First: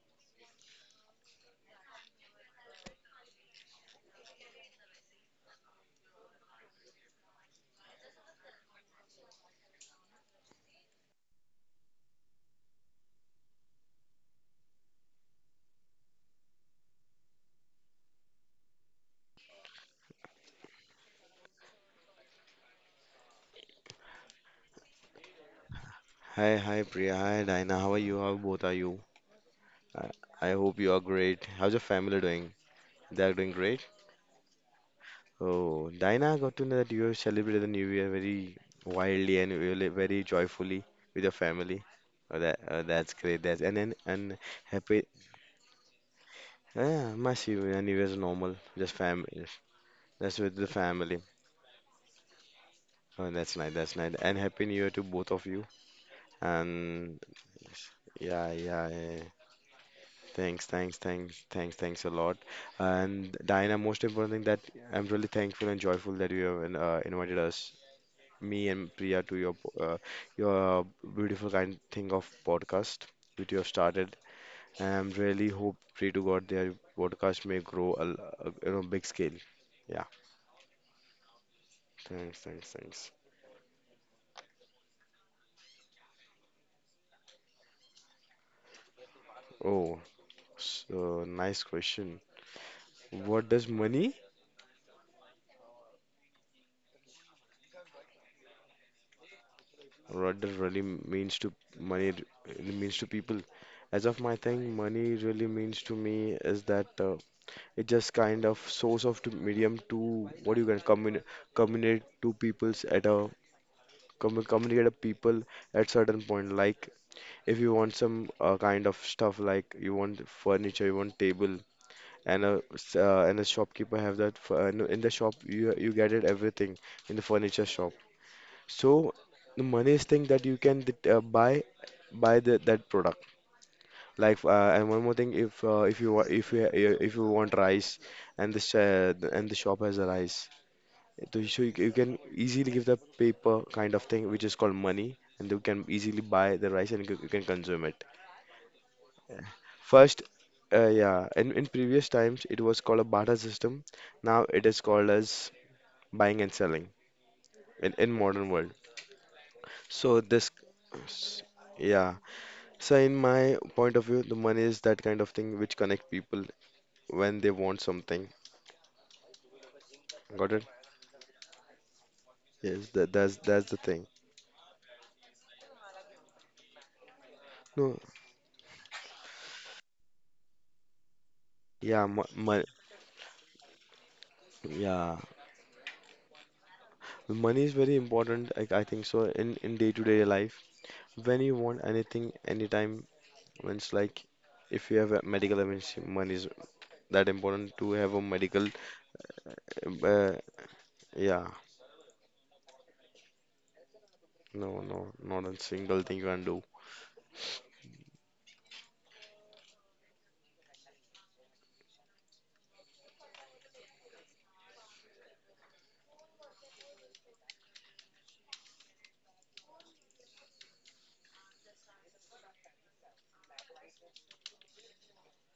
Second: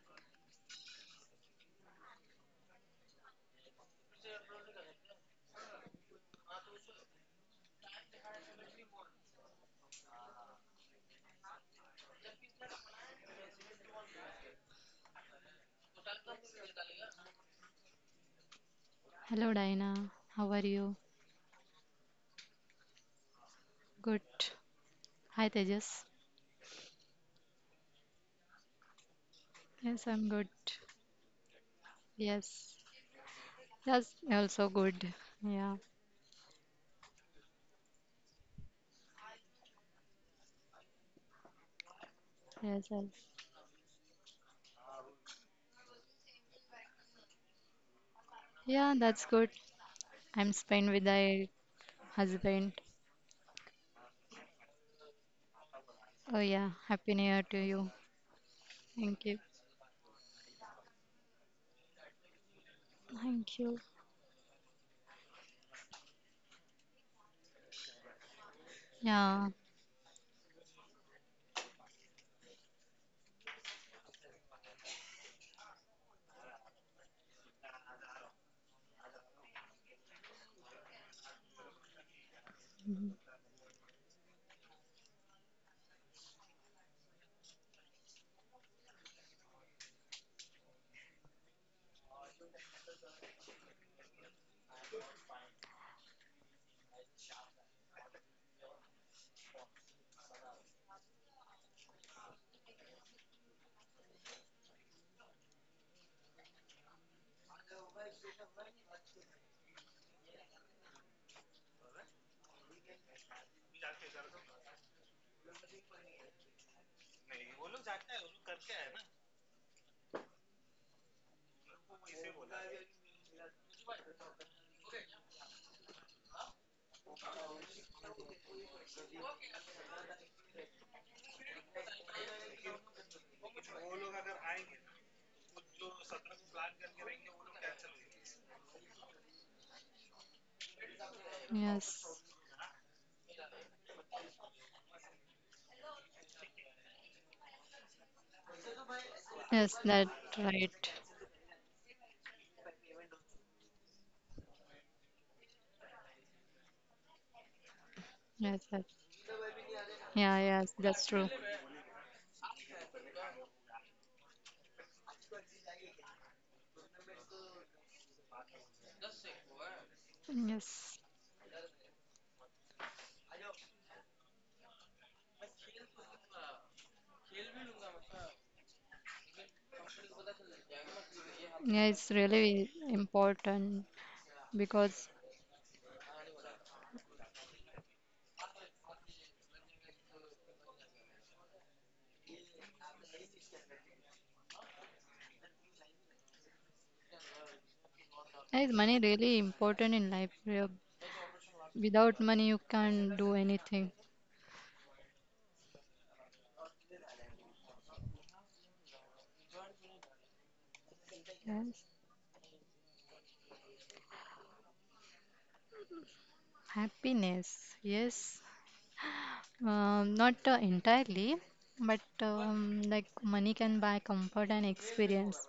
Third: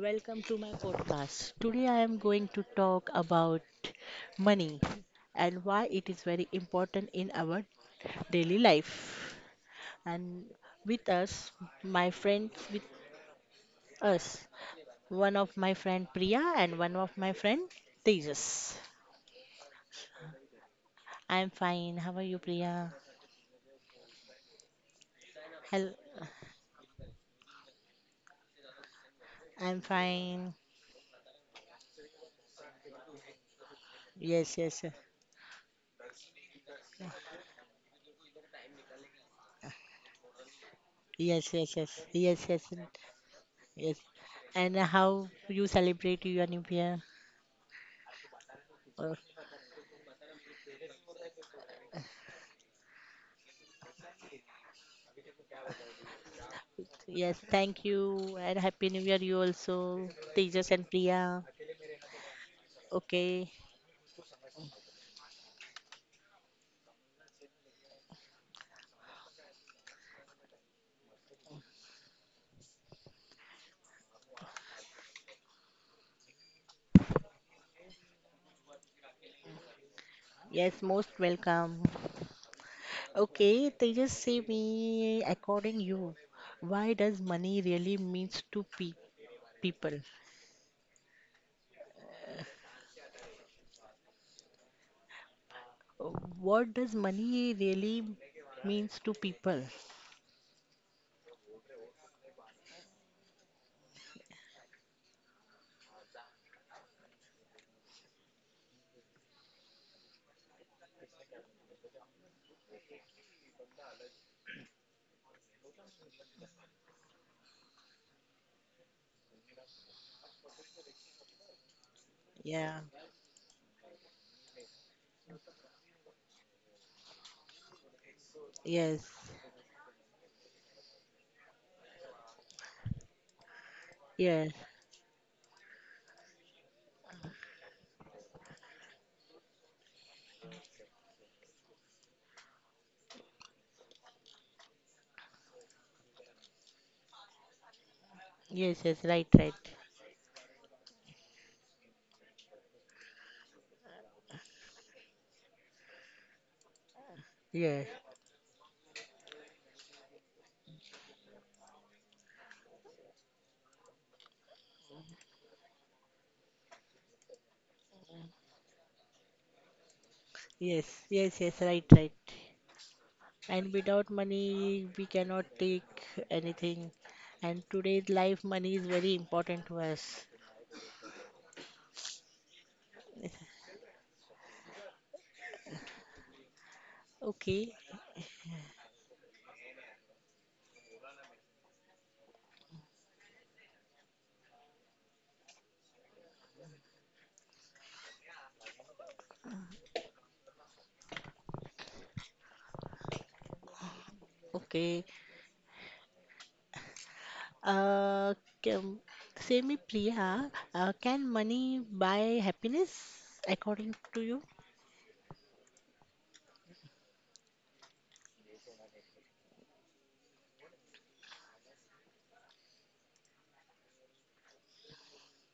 Welcome to my podcast. Today I am going to talk about money and why it is very important in our daily life. And with us, my friends with us, one of my friend Priya and one of my friend Tejas. Hello, Diana. How are you? I am fine. How are you, Priya? Good. Hi, Hello. Tejas. Hi Priya, hi Dina. How are you? How both are you? I am Yes, I, I'm good. I fine. hope you are great. How's your family doing? Yes. They are doing great. That's Yes, also yes. good. Yeah. Oh, Dina, got to know that you have celebrated the New Year very wildly and really very joyfully with your Yes, yes, family. yes. Oh, Yes, that yes. oh, Yes, Yes. yes. that's great. That's and then Yes. and And happy. how you celebrate your new year? Yeah, my New Year is normal. Just Yeah, Uh, that's family. good. That's I'm with the spent with family. my husband. Oh, that's nice. That's nice. And happy New Year to both of you. Oh, yeah. Happy And New Yes, Year to thank you. you, yeah, and yeah, Happy New Year yeah. Thank you. you also, Thanks, Tejas and thanks, thanks, Priya. thanks, thanks a lot. And Okay, Thank Diana, you. most important thing that I'm really thankful and joyful that you have invited us, me and Priya, to Yeah. your your beautiful kind thing of podcast which you have started. And I'm really hope, pray to God, their podcast may grow a big scale. Yeah, yes, most welcome. thanks, thanks, thanks. Mhm. Okay, Tejas, say me, according you, why does money really means to pe Oh, people? so nice question. What does money? Uh, What does money really means to people? What that really means to money really means to people. As of my thing, money really means to me is that it's just kind of source of to medium to what you can communicate to peoples at a communicate to people at certain point. Like if you want some kind of stuff, like you want furniture, you want table, and a Yeah, s- uh, and a shopkeeper have that f- no, in the shop you get it everything in the furniture shop yes, so the money's thing that you can buy that product. Yes, And one more thing, if you wa- if you want rice and the sh- and the shop has a rice, so you Yes. can easily give the paper kind of thing which is called money, and you can easily buy the rice and you can consume it. yes, yes, right, right. Yes, that First, right. yeah, in previous times it was called a barter system. Now it is called as buying and selling Yes, in modern Yes, world. yes. So Yeah, this, yes, that's true. s- yeah. So in my point of view, the money is that kind of thing which connect people when they want something. Got it? Yes. yes, yes, yes, right, right. Yes, that, that's And the thing. without money we cannot take anything. And No, today's life money is very important to us. Yeah, yeah, it's mo mo really important, because yeah, money is Okay. very important. I think so in day-to-day life. When you want anything, anytime, when it's like if you have a medical emergency, money is that important to have a medical. is money really important in Uh, life? Yeah, yeah, without money, you can't do anything. no, Okay. no, not a single thing you can do. uh can, Say me, Priya, can money Yes. buy happiness according to you? Happiness, yes. Not entirely, but like money can buy comfort and experience.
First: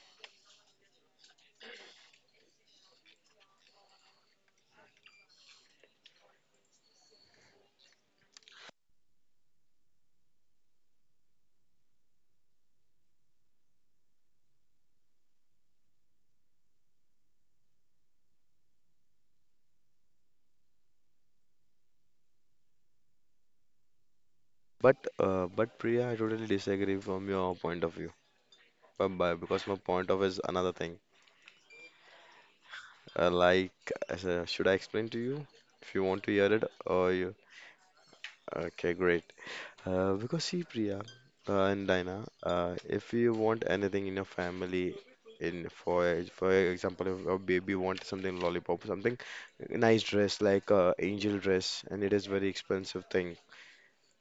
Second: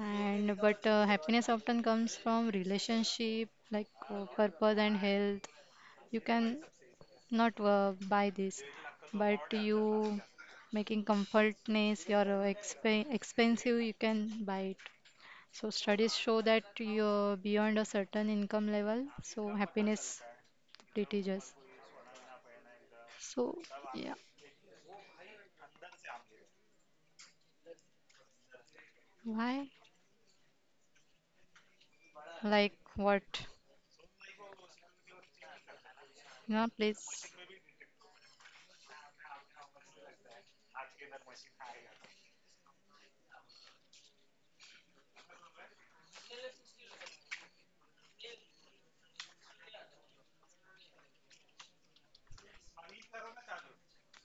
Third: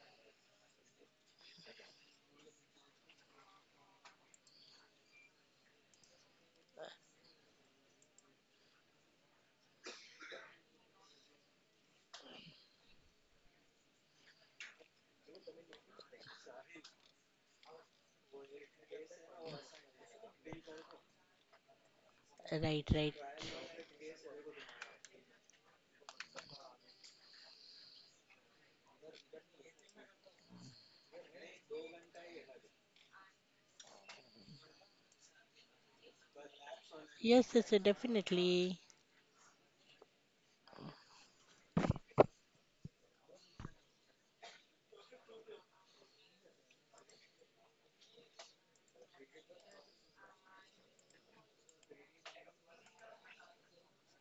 And but happiness often comes from relationship, like purpose and health. You can not buy this, but you making comfortness, your expensive, you can buy it. So studies show that you're beyond a certain income level, so happiness depletes. Us. Right, right. So yeah, But Priya, I totally disagree from your point of view. But because why? my point of is another thing. Like what? Like, should I explain to you if you want to hear Yeah, it or please. you? Yes, yes, yes, definitely. Okay, great. Because see, Priya and Dina, if you want anything in your family, in for example, if a baby wants something lollipop, something nice dress like angel dress, and it is very expensive thing.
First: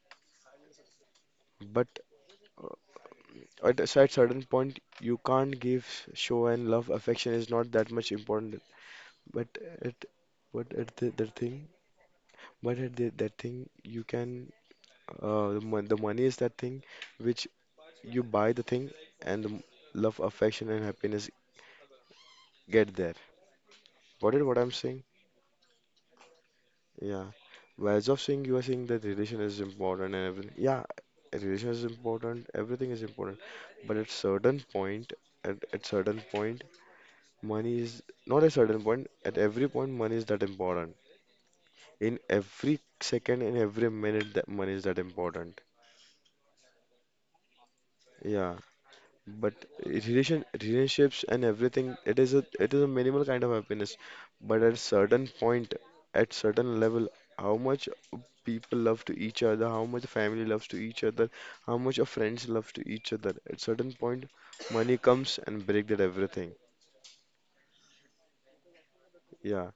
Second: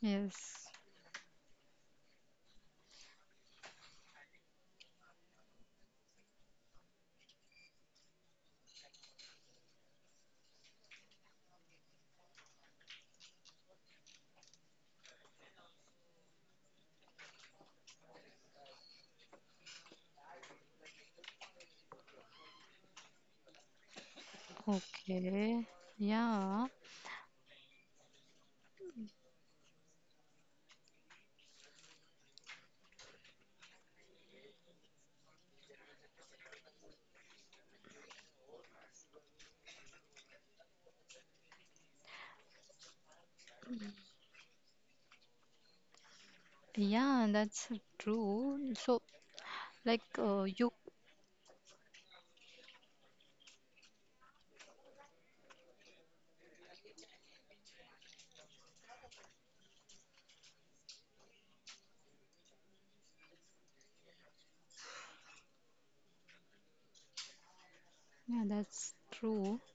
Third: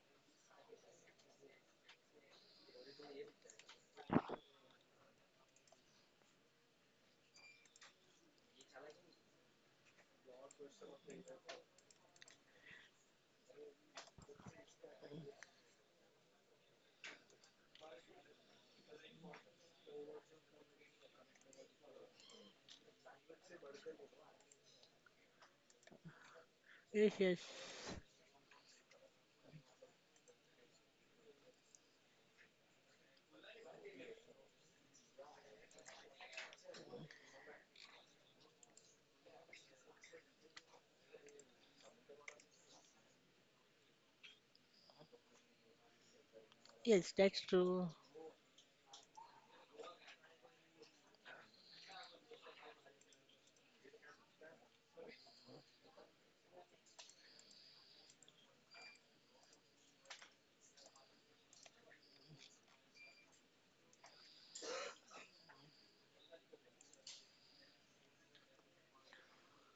Yes. But at a certain point, you can't give show and love. Affection is not that much important. But at but at that thing, you can the money is that thing which you buy the thing and the love, affection, and happiness get there. What is what I'm saying? Okay. Yeah. Yes, Yeah. yes, Whereas of saying you are saying that relation is important and everything. Yeah, a relation is important. Everything is important. But at certain point, at certain point, money is not a certain point. At every point, money is that important. In every second, in every minute that money is that important. yes, Yeah, that's that's true. Yeah, true. So but like you. relationships and everything, it is a minimal kind of happiness. But at certain point, at certain level, how much people love to each other, how much family loves to each other, how much of friends love to each other, at certain point, money comes and break that everything. Yeah, that's true. Yeah,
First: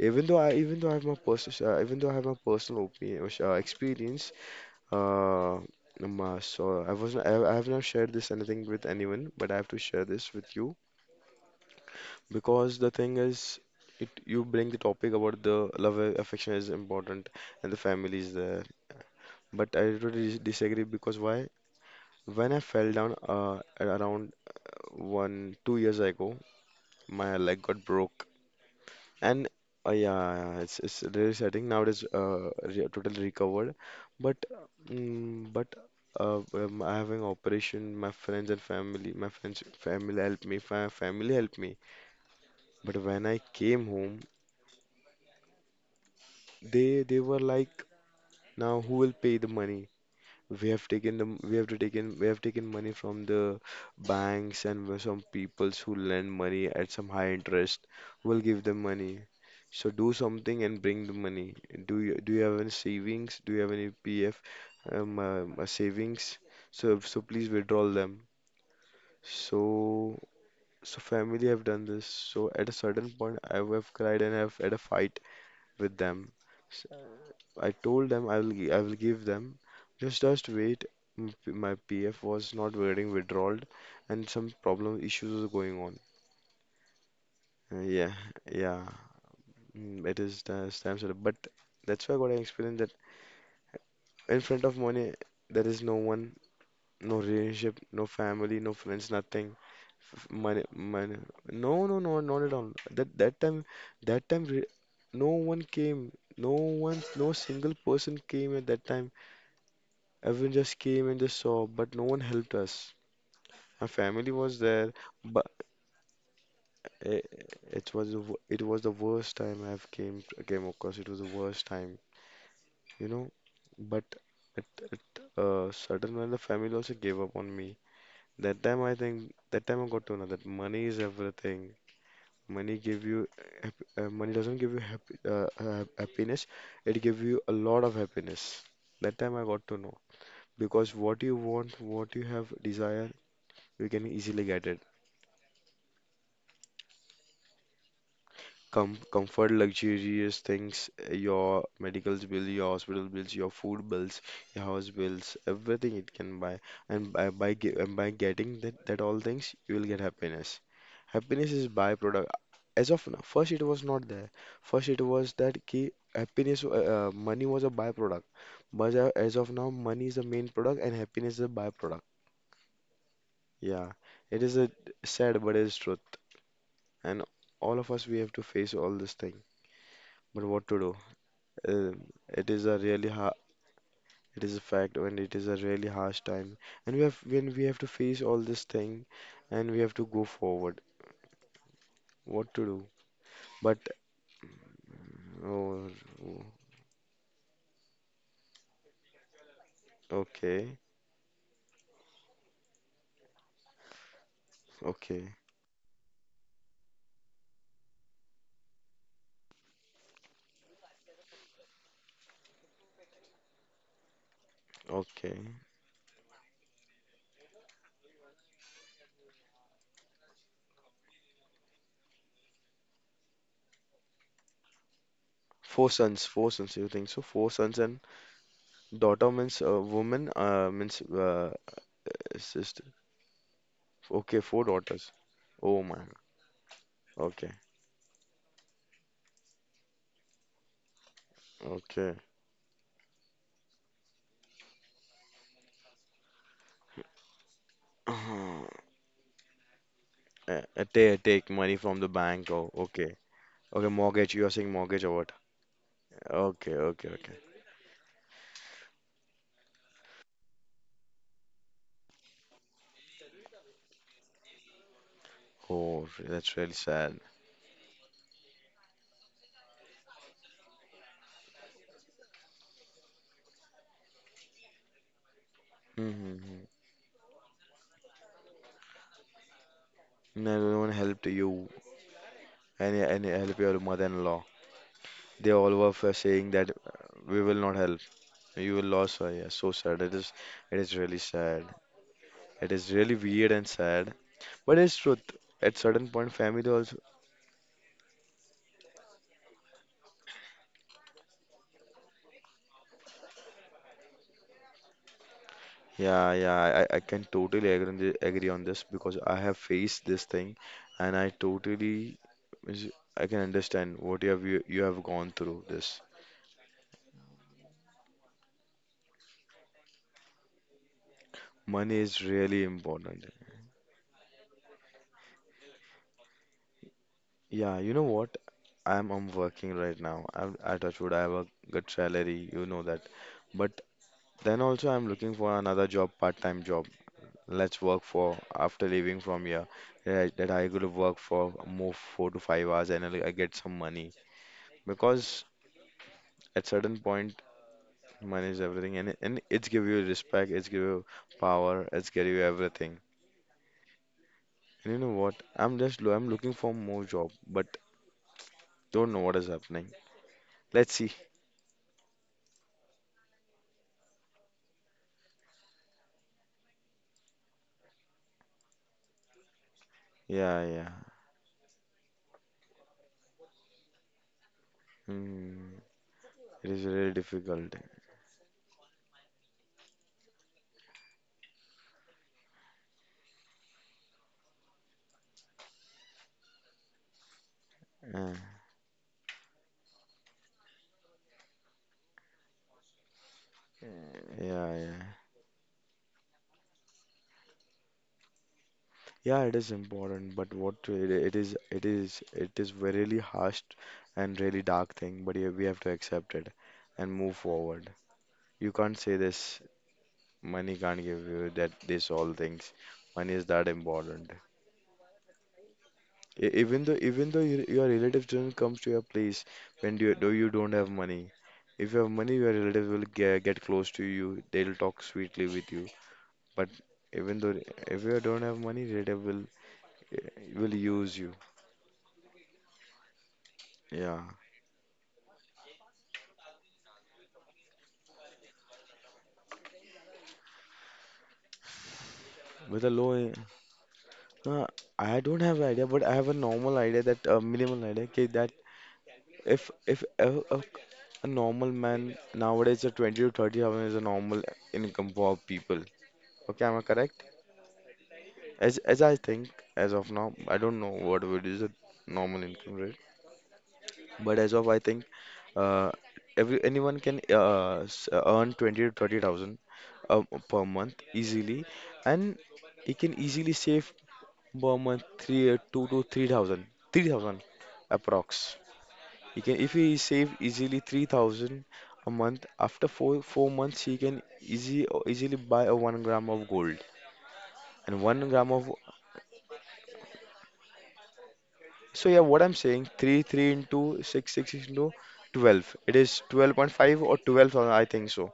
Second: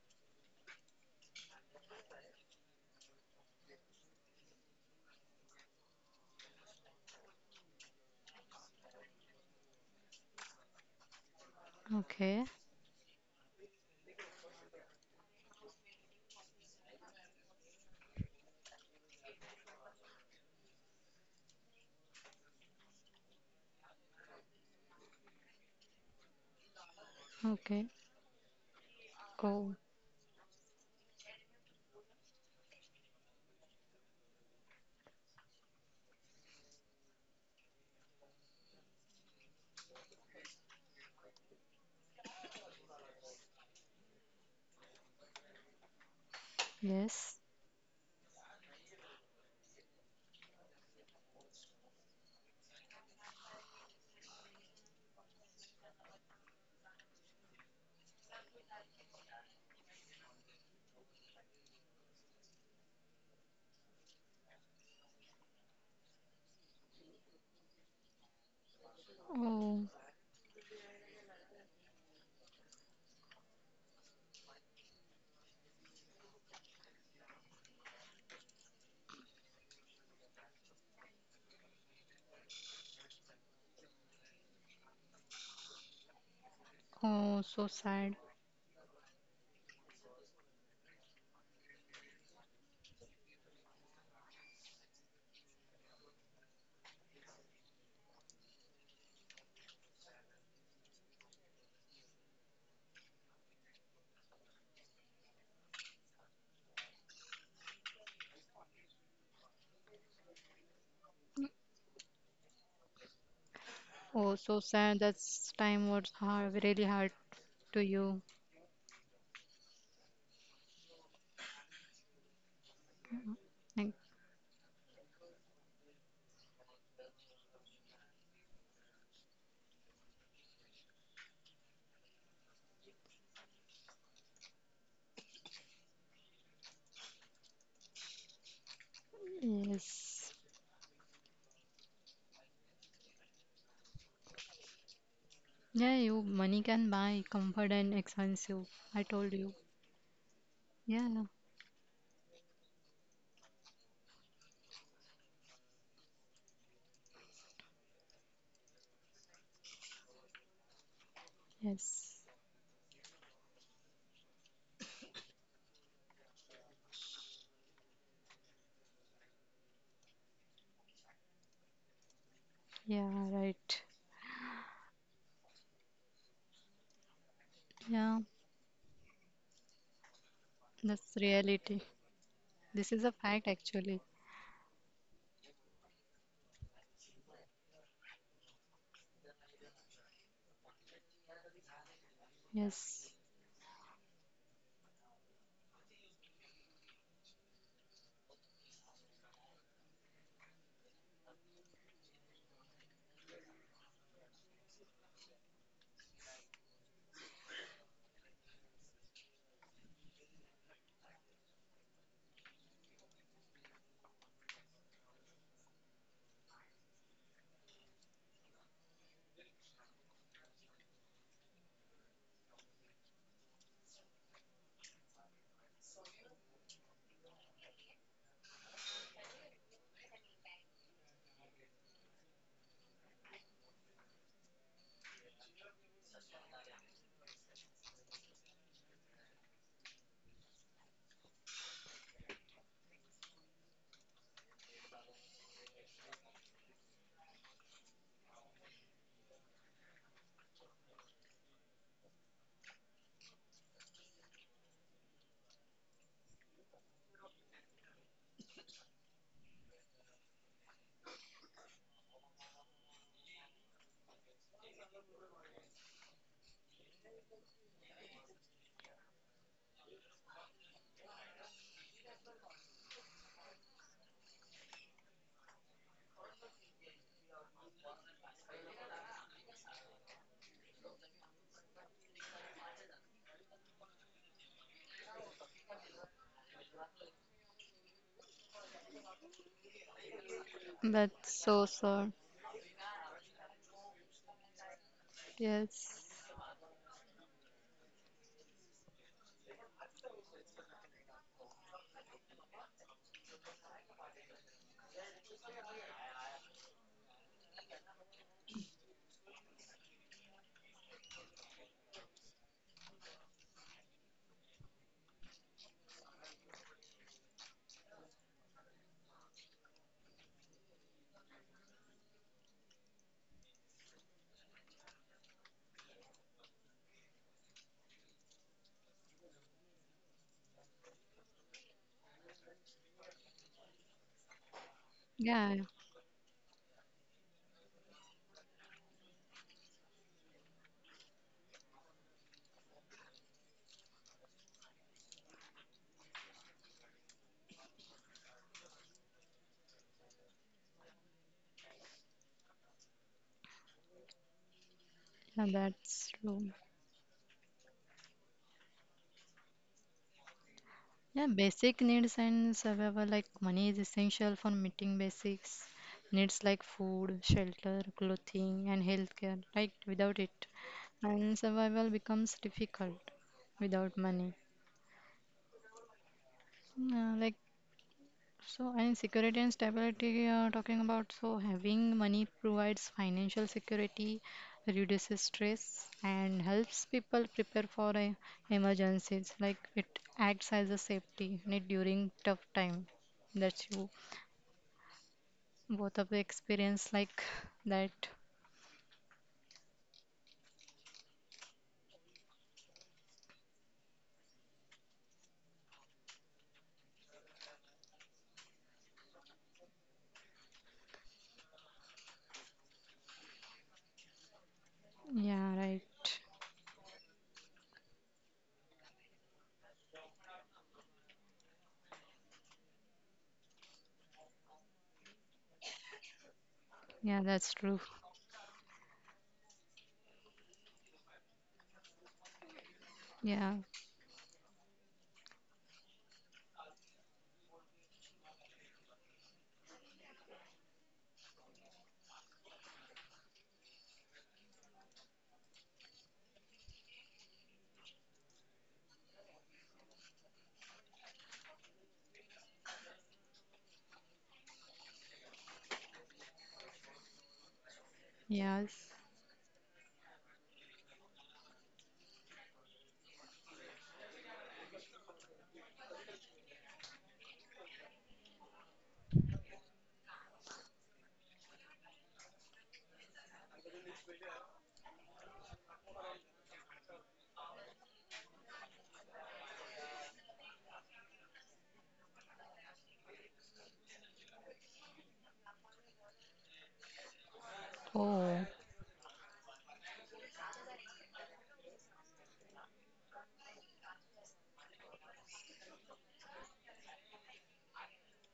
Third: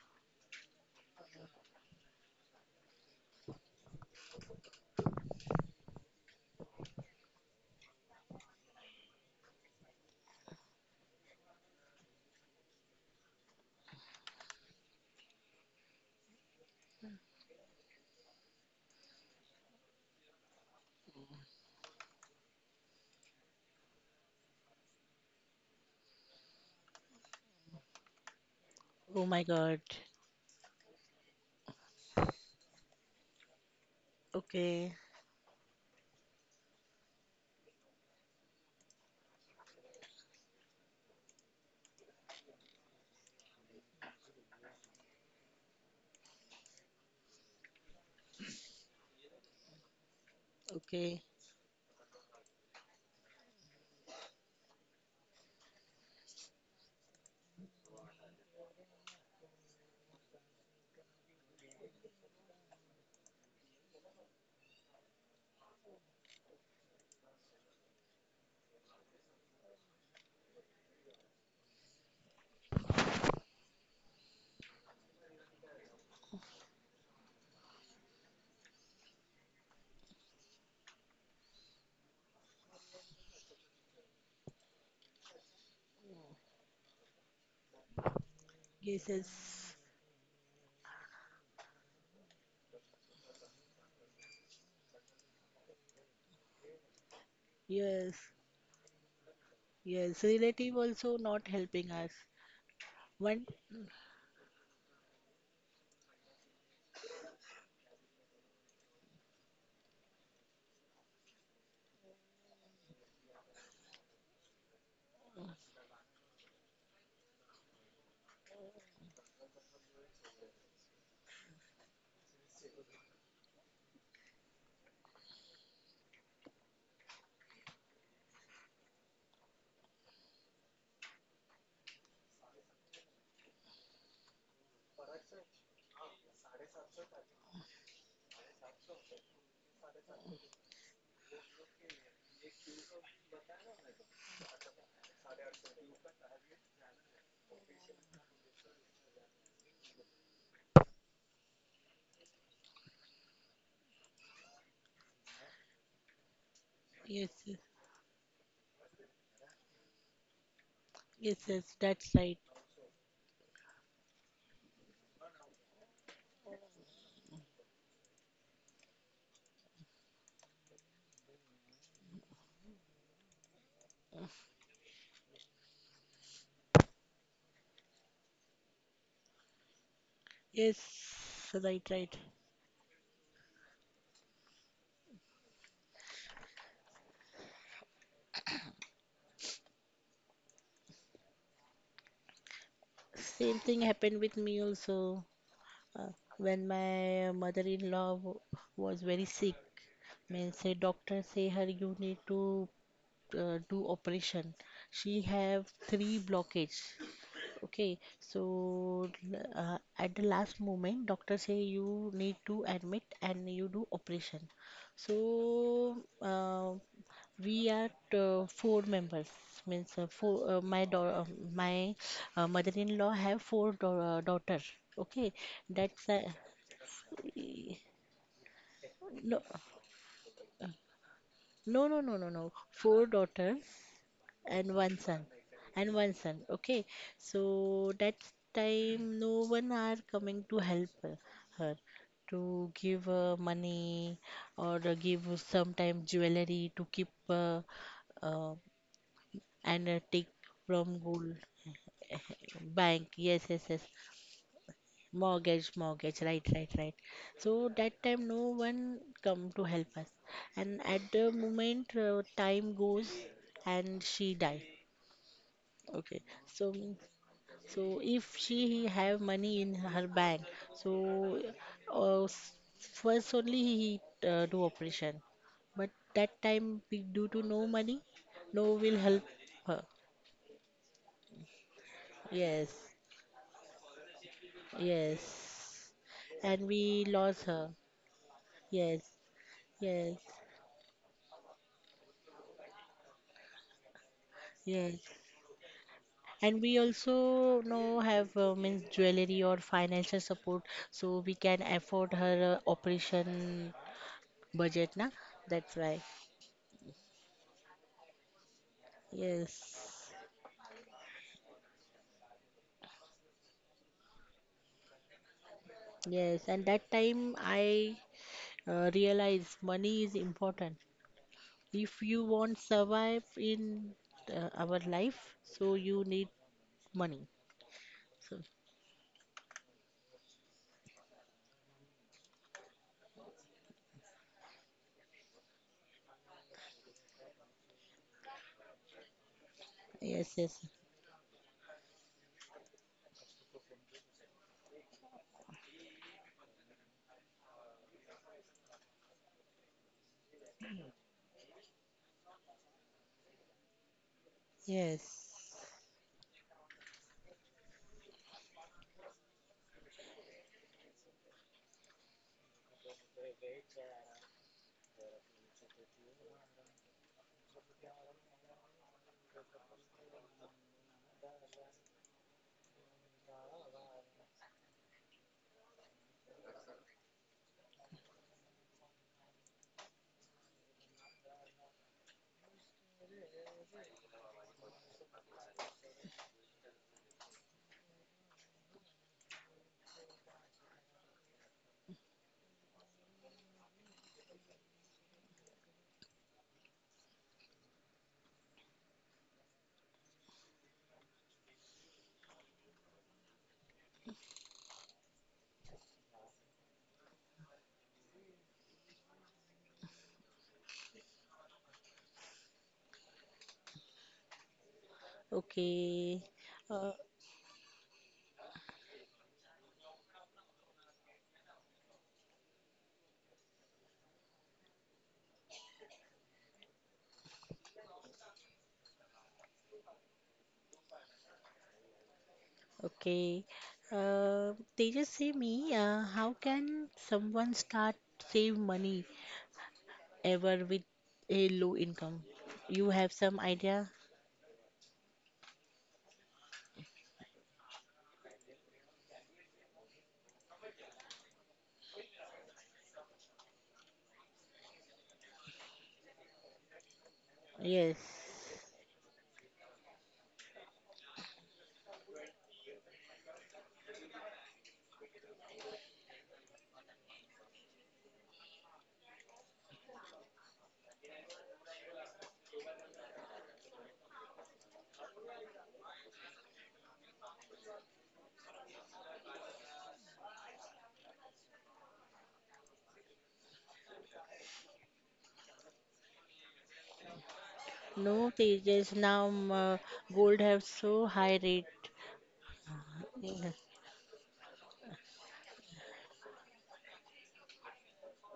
even though I have my personal even though I have my personal opinion, experience. Uh, Namma, so I have not shared this anything with anyone, but I have to share this with you Okay. because the thing is, it you bring the topic about the love and affection is important and the family is there, but I totally disagree because why? When I fell down around one two years ago, my leg got Okay. broke. Oh my And Oh God. Yeah, yeah, it's really setting nowadays. Re Totally recovered, but Okay. mm, but I having operation. My friends and family, my friends family help me. My family help me. But when I came home, they yes. were like, now who will pay the money? Okay. We have taken money from the banks and with some peoples who lend money at some high interest. We'll give them money. So do something and bring the money. Do you have any savings? Do you have any PF savings? So please withdraw them. Oh. So so family have done this. So at a certain point, I would have cried and have had a fight with them. I told them I will give them. Just wait. My PF was not getting withdrawal, and some problem issues was going on. Oh, so Yeah, sad. yeah. Yes, yes, It is the stamp seller, but that's why I got an experience that in front of money there is no one, no relationship, no yes. family, no friends, nothing. Yes, Money, relative also money. not No, helping no, us. no, not at all. That One. time, that time, re- no one came. No one, no single person came at that time. Everyone just came and just saw, but no one helped us. My family Oh, was so there, sad. but That's time was hard, really hard it, to it was you. The worst time I've came across. It was the worst time, you know. Like, But at at certain when the family also gave up on me. That time I got to know that money is everything. Money give you Money doesn't give you happiness. It give you a lot of happiness. That time I got to know yes. because what you want, what you have desire, you can easily get it. Yeah, you money can buy comfort and expensive. I told Comfort you. luxurious things, Yeah. Your medical bill, your hospital bills, your food bills, your house bills, everything it can buy. And Yes, yes, by getting that all things, you will get happiness. yes, Happiness is yes, that's Yes. byproduct. right. As of now, first it was not there. First it was that ki happiness, money was a byproduct. But as of now, money is the main product and happiness is a byproduct. Yeah, right. Yeah, it is a sad, but it is truth. And all of us, we Yeah, have to face all this thing. But what Yes, to do? that's reality. right, Uh, right. it is a This is a really hard, fact actually. it is a fact, and it is a really harsh time. And we have when we have to face all this thing, and we have to go forward. What to do? Yes. Same But thing happened with me also, Oh, uh, when my mother-in-law was very sick. Means say okay, doctor say her you need to do operation. She okay, have three blockage. Okay, so at the last moment, doctor say you need to admit and you do operation. okay. So we are four members. Means four. My mother-in-law have four daughter. Okay, Four that's sons, four sons. You think so? Four sons and daughter no, means woman. Means no, no, no, no, no. sister. Four daughters. Okay, four And one daughters. son. Oh And my. one son. Okay, so Okay, that time no one are coming to help her okay. to give her money or give sometime jewelry to keep, uh, and take from gold Take money from the bank. Oh, bank. okay. Yes, yes, yes, Okay, mortgage. You are saying mortgage or what? mortgage, mortgage, right, right, Okay, right. okay, okay. So that time no one come to help us, and at the moment time goes and she die. Oh, Okay, that's so really sad. so if she have money in her bank, so uh, s- first only he do operation. But that Mm-hmm. time we due to no money, no will help her. No, no no one helped you. Yes, Any help your mother-in-law. They all yes. were for saying And that we we lost will her. not help. You will Yes, lose her. Yeah, so sad. It yes, is, it is really That's sad. so sad. It is really weird and sad. But it's yes. truth. At Yes. certain point, And family we also. also no have means jewelry or financial support, so we can afford her operation budget, na? That's why. Yeah, yeah. I can totally agree on this, because I have faced Yes. this thing, and is- I can understand what you have you have gone through this. Yes, and that time I realized money is important. Money If is you want really survive important. in our life, so you need money. Yeah, you know what? So I'm working right now. I'm at Touchwood. I have a good salary. You know that. But then also I'm looking Yeah, for another job, part-time job. Let's work for after leaving from here. That I, yes, that yes, I could work for more 4 to 5 hours and I get some money. Because at certain point, money is everything, and it's give you respect. It's give you power. It's give you everything. And you know yes. what? yeah, I'm just that's I'm looking true. for more job, but don't know what is happening. Let's see. Yeah, basic needs and survival like money is essential for meeting basics needs like food, shelter, clothing, and healthcare. Right, without it, Yeah, yeah. and survival becomes difficult without money. Mm, it is really Like difficult. so, and security and stability, talking about so having money provides financial security, reduces stress, and helps people prepare for Uh, emergencies. Like it acts as a safety net during tough time. That's you. yeah, yeah. Both of the experience like that. Yeah, it is important, but what it is, it is, it is really harsh and really dark thing. But yeah, we have to accept it and move forward. You can't say this. Money can't give you that. This all things. Money is that important. Yeah, right. Okay, E- Even uh, though, even though your relatives don't come to your place when you don't have money. If you have money, your relatives will get close to you. They'll talk sweetly with you. But Yeah, even that's though true. if you don't have money, relative will use you. okay. Yeah. Yeah, They just say me. How can someone start save money ever with a low income? with You a have low. In- some idea? Uh, I don't have idea, but I have a normal idea, that a minimal idea, okay, that if if a, a normal man nowadays, a twenty to thirty thousand is a normal income for people. Okay, am I correct? Yes. As Yes. as I think, as of now, I don't know what would is a normal income rate, but as of I think, uh, every anyone can earn twenty to thirty thousand uh, per month easily, and he can easily save per month three two to three thousand, 3,000 approx. He can if he save easily 3,000 a month, after four months he can easy easily buy a 1 gram of gold and one No, Oh, gram of. Tejas, now gold have so high rate. So yeah, what I'm saying, three Yeah, three into six into 12, it is 12.5 or 12,000, I think so.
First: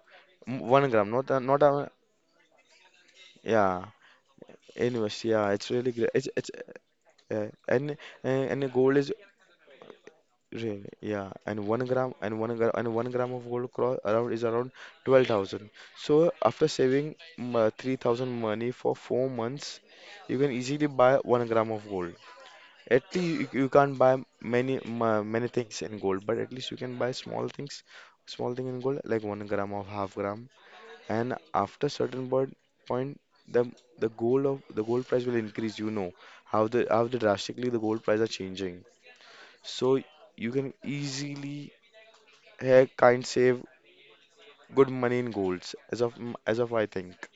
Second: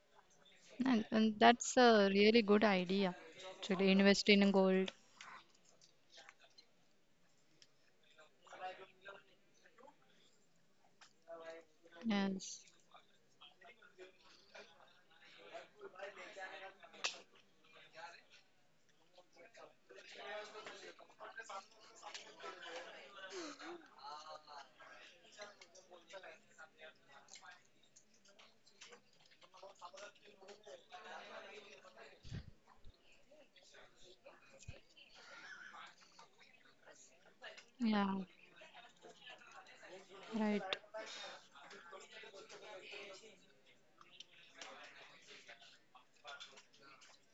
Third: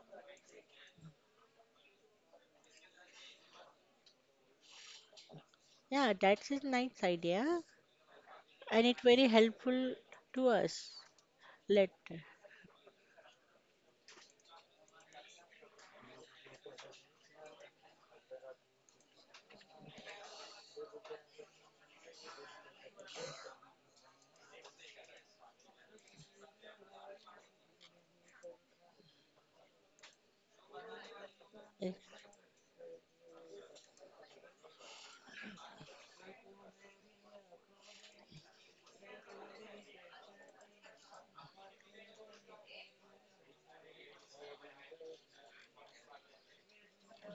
One gram not and a, not that's a, a really good idea. yeah, Actually, invest in gold. anyways, yeah, it's really great, yeah, it's that's a nice yeah, idea, and and the and gold it is very helpful to real, us. yeah, and one Let gram and one Yes. gram and one gram of gold cross around is around 12,000. So after saving 3,000 money for 4 months, you can easily buy 1 gram of gold. At least you can't buy many many things in gold, but at least you can buy small things, small thing in gold like 1 gram of half gram. And after Yes, certain point, the the gold price will increase. You know how the drastically the gold Yeah. price are changing. So you Right. can easily kind save good money in golds, as of I think.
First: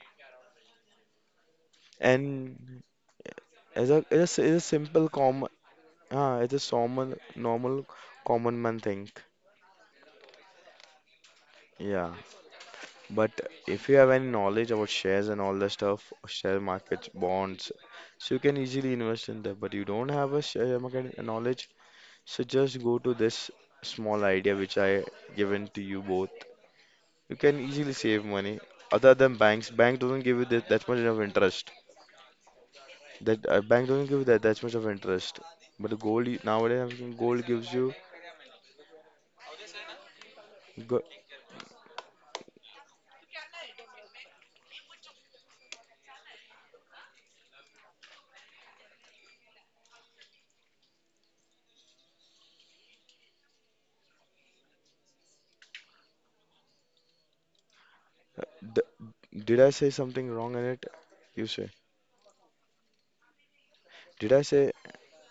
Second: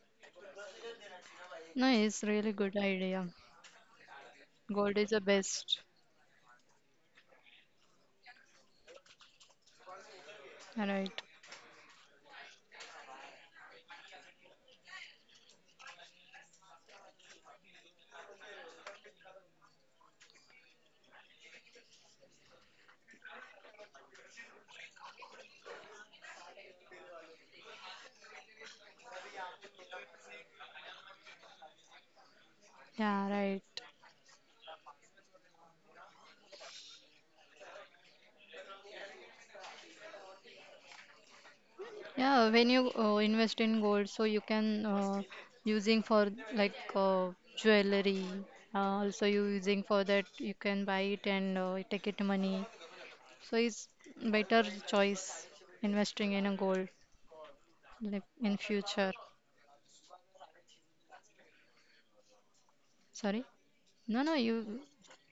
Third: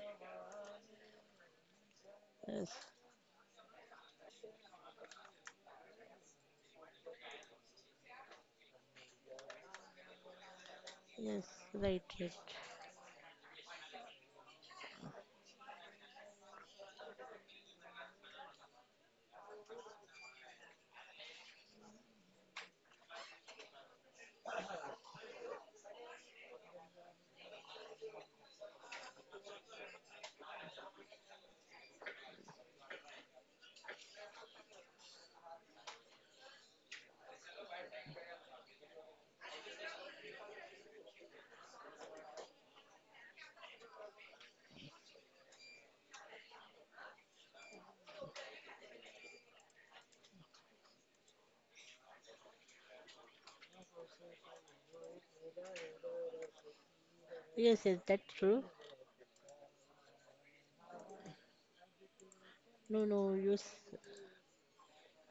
No, it's really yes, good And idea. as a Gold simple is the common, best. As a common normal common man thing. Right. yes, right, Yeah. right. But if you have any knowledge about shares and all the stuff, share markets, bonds, so you can easily invest in that. But you don't have a share market knowledge, so just go to this small idea which I given to you both. You can easily save money. Other than banks, bank doesn't give you that much of interest. Yeah, That right. Bank doesn't give you that much of interest. But the gold nowadays, I think, gold gives you. Go, Yeah, when you invest in gold, so you can using for like jewelry. Also, you using for that you can buy it and take it money. So it's better choice investing in a gold Yes, yes, like that's in true. the, future. did I say something wrong in it? You say. No, no, Sorry. you, s- No, Did no, I say? you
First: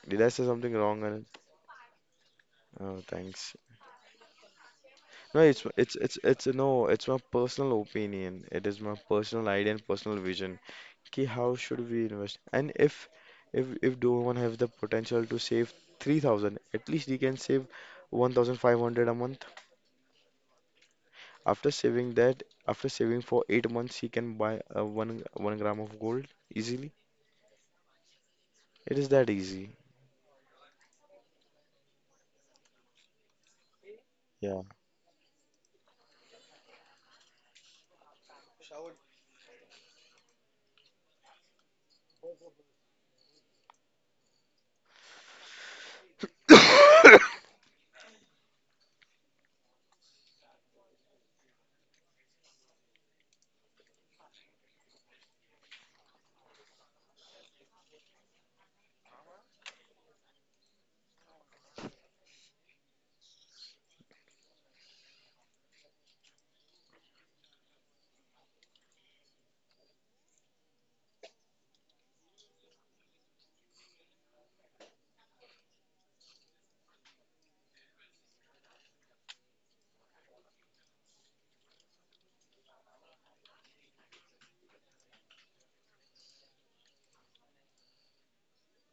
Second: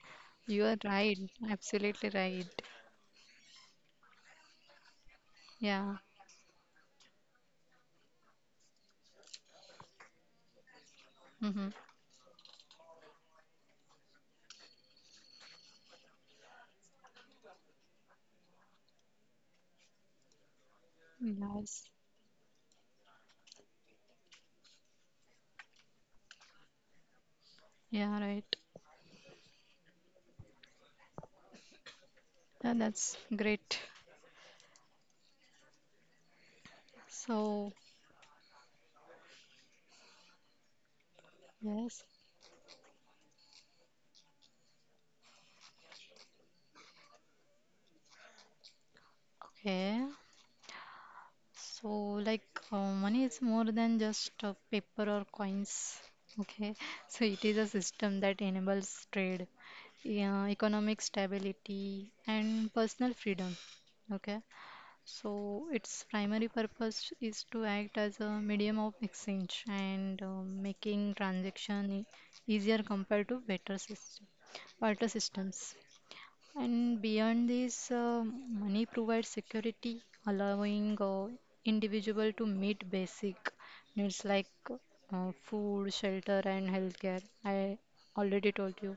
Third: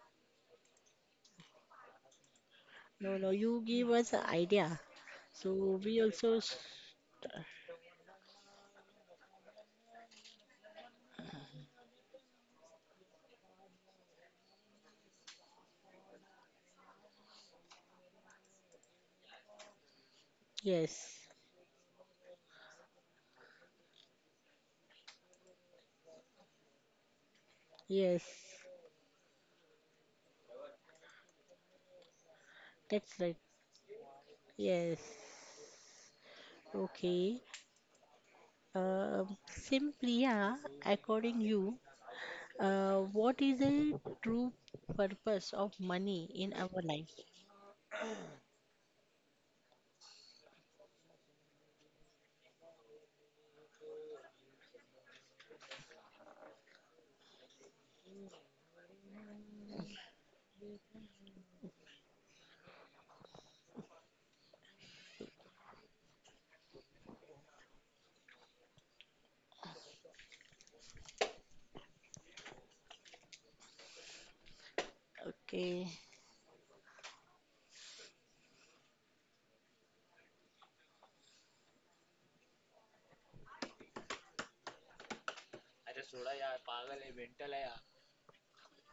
Did I say you something are wrong in right. it? Absolutely right. Oh, no, no, thanks. you give us an idea, No, so it's Yeah. it's it's it's no. It's my personal opinion. It is my personal idea and personal vision. Ki, how Mm-hmm. should we invest? And if no one has the potential to save 3,000, at least he can save 1,500 a month. yes, After Yes. saving that, after saving for 8 months, he can buy one gram of gold easily. Yeah, yes, right. It is that easy. Yeah, that's that's right. great. Yeah, Yes, okay. So, Simply, yeah, according you. yes. What is the true purpose of money in our life? Okay. So, like, money is more than just paper or coins. Okay. So, it is a system that enables trade, yeah, economic stability, and personal freedom. Okay. So, its primary purpose is to act as a medium of exchange and making transaction easier compared to better system barter systems. Okay, And beyond this, money provides security, allowing individual to meet basic needs like food, shelter, and healthcare. I already told you,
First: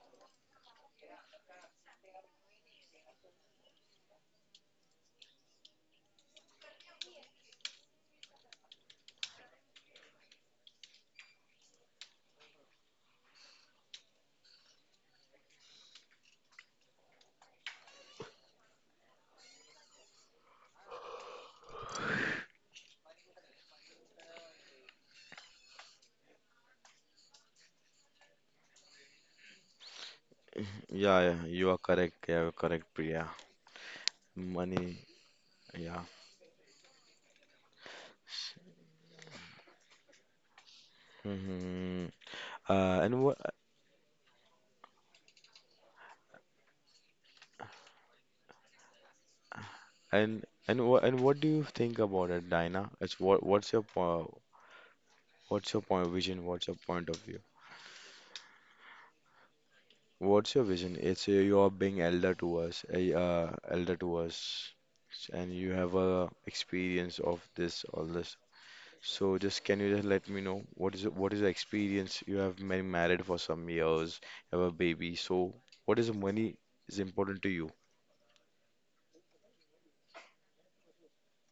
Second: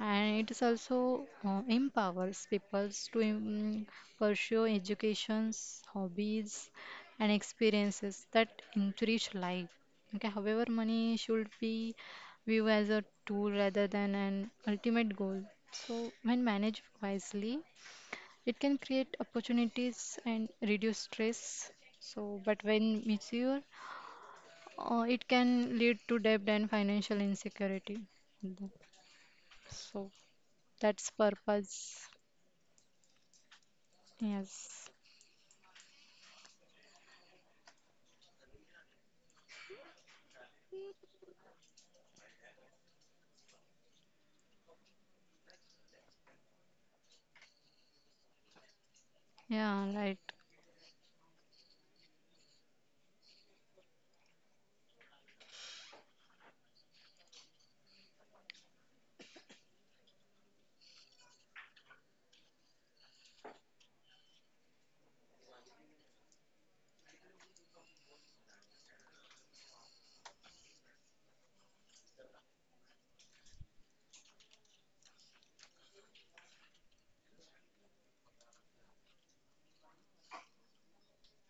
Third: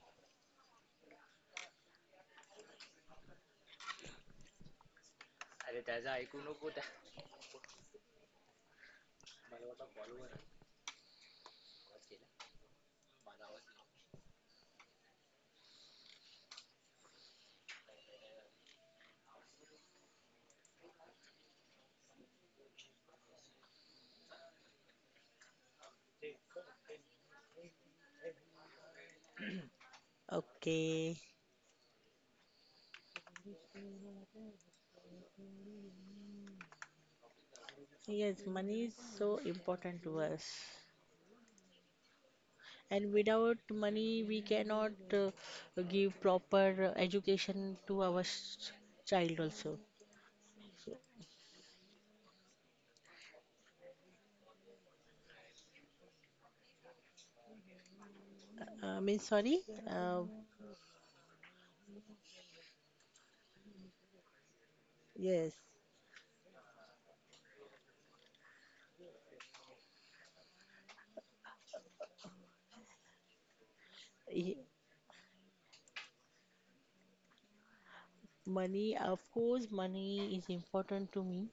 and it is also empowers people to pursue educations, hobbies, and experiences that enrich life. Okay, however, money should be view as a tool rather than an ultimate goal. So, when managed wisely, it can create opportunities and reduce stress. So, but when misused, it can lead to debt and financial insecurity. Mhm. So, that's okay. yeah, yeah, you are purpose. correct. Yeah, you're correct, Priya. Yes. Money, yeah. Yes, money is so important to us. hmm Uh, And and what without money, we cannot give proper education to our child also. Yeah, right. and and what do you think about it, Dinah? It's what what's your po what's your point of vision? What's your point of view? I mean, sorry. Uh, What's your vision? It's You are being elder to us, a elder to us, yes. and you have a experience of this, all this. So just, can you just let me know what is it, what is the experience? You have been married for some years, have a baby. So what is the money is important to you? Money, of course, money is important to me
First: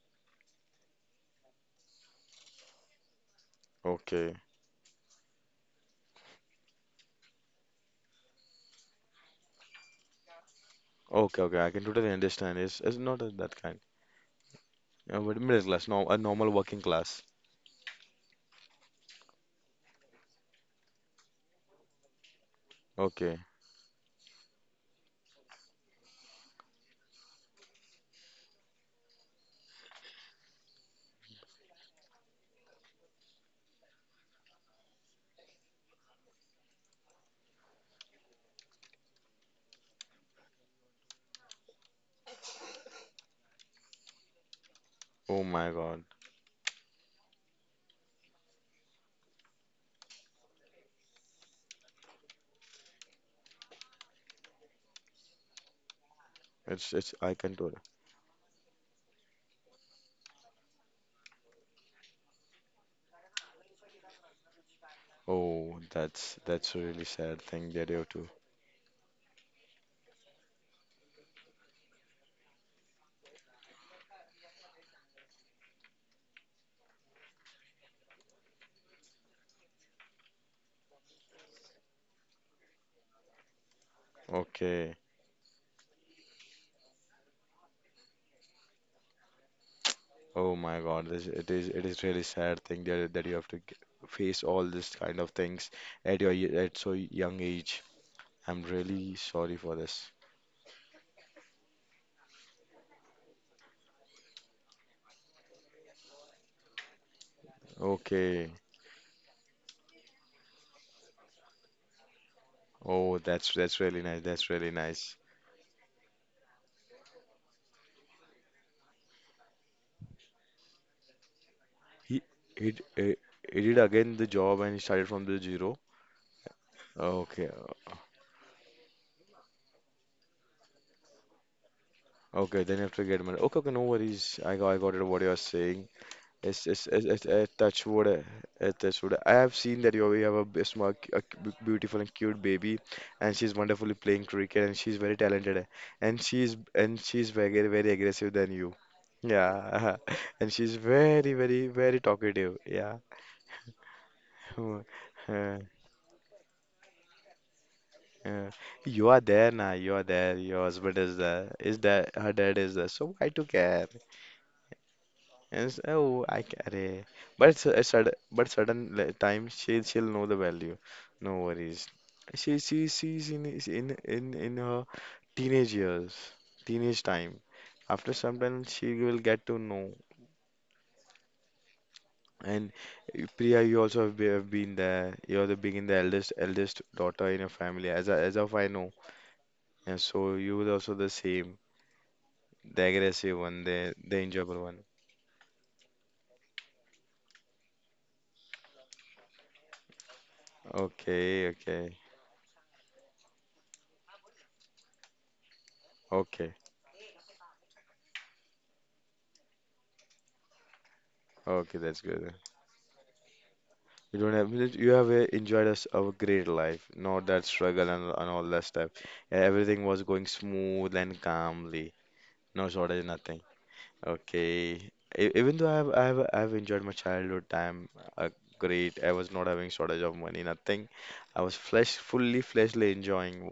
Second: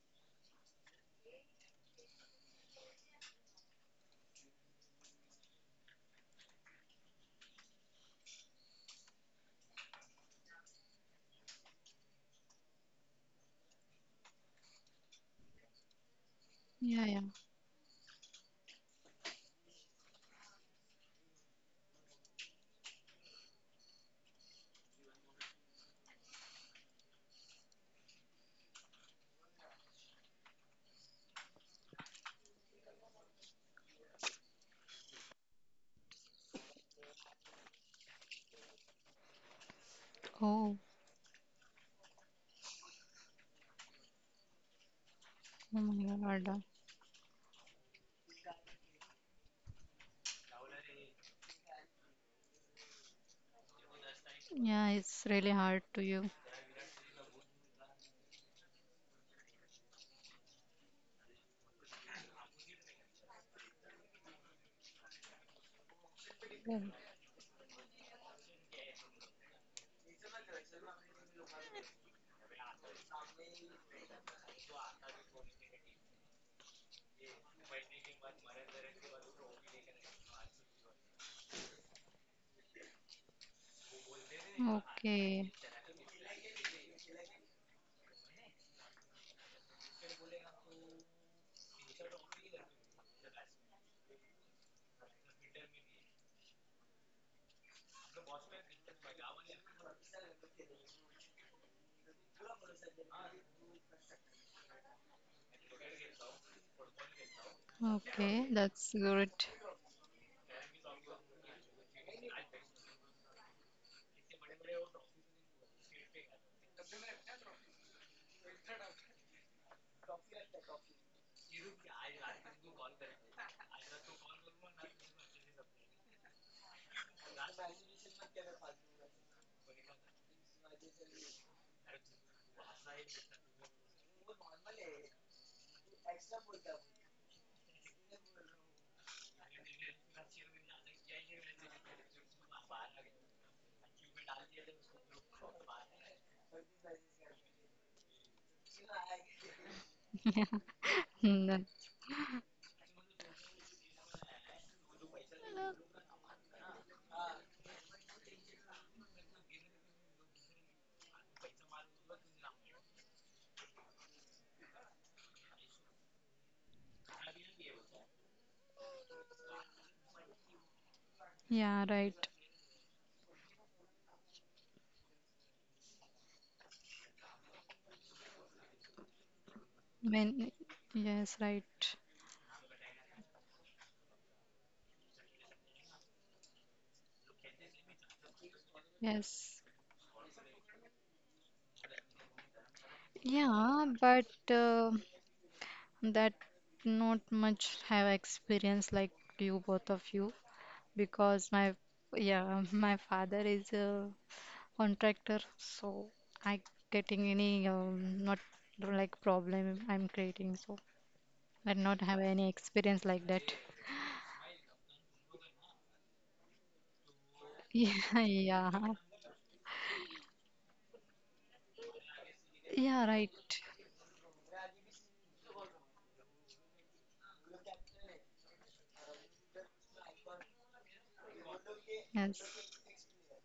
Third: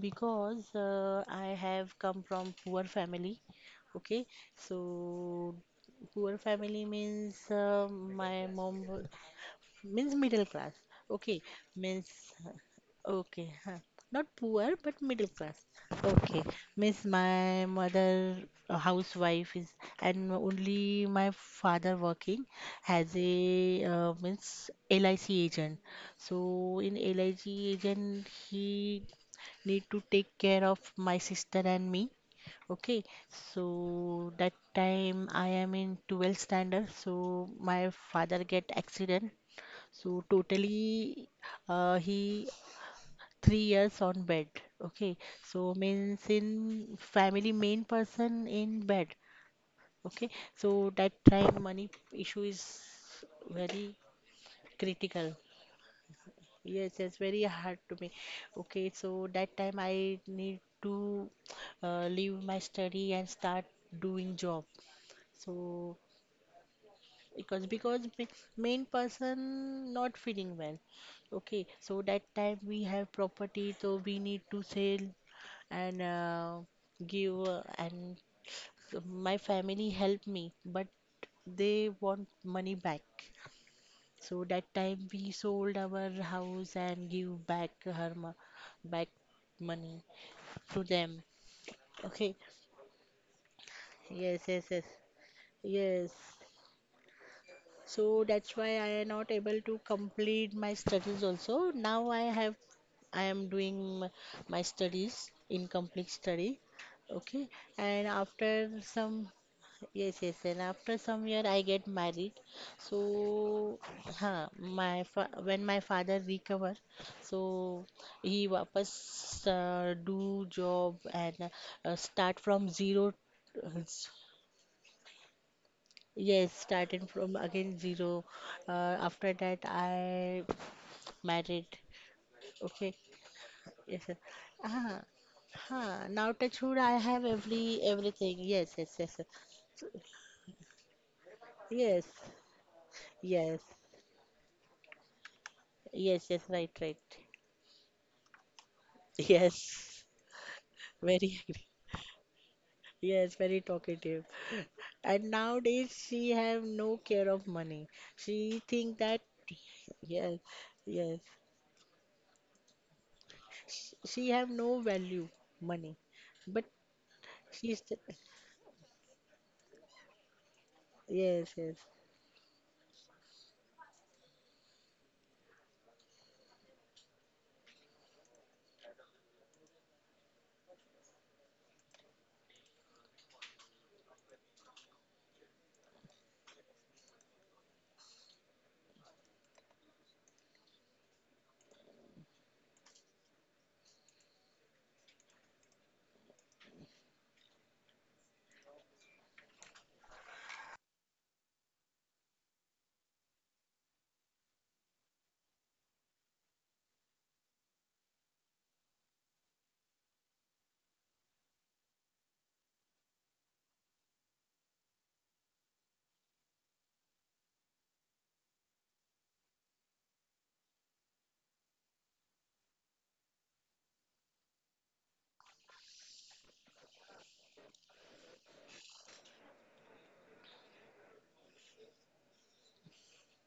because I have come from poor family. Okay, Okay, so poor family means, means middle class. Okay, okay, okay. I can means totally understand. It's not a- okay, that huh. kind. Not poor, but middle But class. middle class, no, a Okay, normal working Yeah, miss yeah. class. my mother a housewife is, and only my father working as a Okay. Means LIC agent. So in LIC agent, he need to take care of my sister and me. Okay, so that time I am in 12th standard, so my father get accident. So Oh, totally, he 3 years on bed. Okay, Oh so my oh God. means my in God. family main person in bed. Okay, so that time money issue is very Yeah, it's critical. really hard to you. Yes, it's It's I very can hard totally. to me. Okay, so that time I need to leave my study and start doing job. So Oh, that's Yeah. a really sad because thing that you because have to. ma- main person not feeling well. Okay, so that time we have property, so we need to sell and give and my family helped me, but they want money back. So that Okay. time we Okay. sold our house and give back her back money Oh to my God, them. this it is really Okay, sad thing that you have to yes, face yes, all yes, this kind of things yes. at your at so young age. So that's why I'm I am really not able sorry to for this. complete my studies also. Now I have, I am doing my studies, incomplete study. Okay, and after Okay, Okay. that's some good. yes, yes, and after some year I get married. Oh, that's So, that's really nice. huh, That's really my nice. fa when my father recover, so he wapas do job and He start from he, d- zero. eh, he did uh, s- again the job and he started from the zero. Yes, started from Okay. again zero. Uh, After that I married. Okay. Then you have Okay, to get money. Okay. Okay. No yes, sir. worries. I got Ah, it. What you are saying. huh. Now Yes, touch wood, yes, I yes, yes, have yes, touch wood. Everything. Yes, Yes, yes, touch wood. yes, sir. I have seen that you have a small, beautiful Yes, and cute baby, and she's yes, wonderfully playing cricket, and she's very talented, and yes, yes. she's Right, right. and she's very very aggressive than you. Yeah, Yes, and she's very very, Hmm, very that- very talkative. Yeah, yes, very talkative. Hmm, And uh, nowadays she have no care of money. uh, She think you are that, there now. You are there. yes, Your husband is yes, there. Is that her dad is there? So I took care. she have no value Yes, money. oh, I But get it. But she's the- certain time she'll know the value. No yes, worries. yes, Yeah, right. She she's in is in her teenage years, teenage time. After some time, she will get to know. When, yes, right. And Priya, you also have been there. You're the Being the eldest daughter in your family, as of I know. Yes. And so you were also the same, the aggressive one, the Yeah, the but enjoyable one. uh, that not much have experience like you, both of you, Okay, because my, okay, yeah, my father is a contractor, so okay, I getting any not like problem I'm creating, so I okay. That's not have good. any experience like that. You don't have it- You have enjoyed us a great life, not that struggle and, Yeah, and all that yeah, stuff. Yeah, everything was going smooth and calmly, no shortage, yeah, right. nothing. Okay, even though I have enjoyed my childhood time a great. I was not having shortage of money, nothing. I was flesh fully Yes. fleshly enjoying,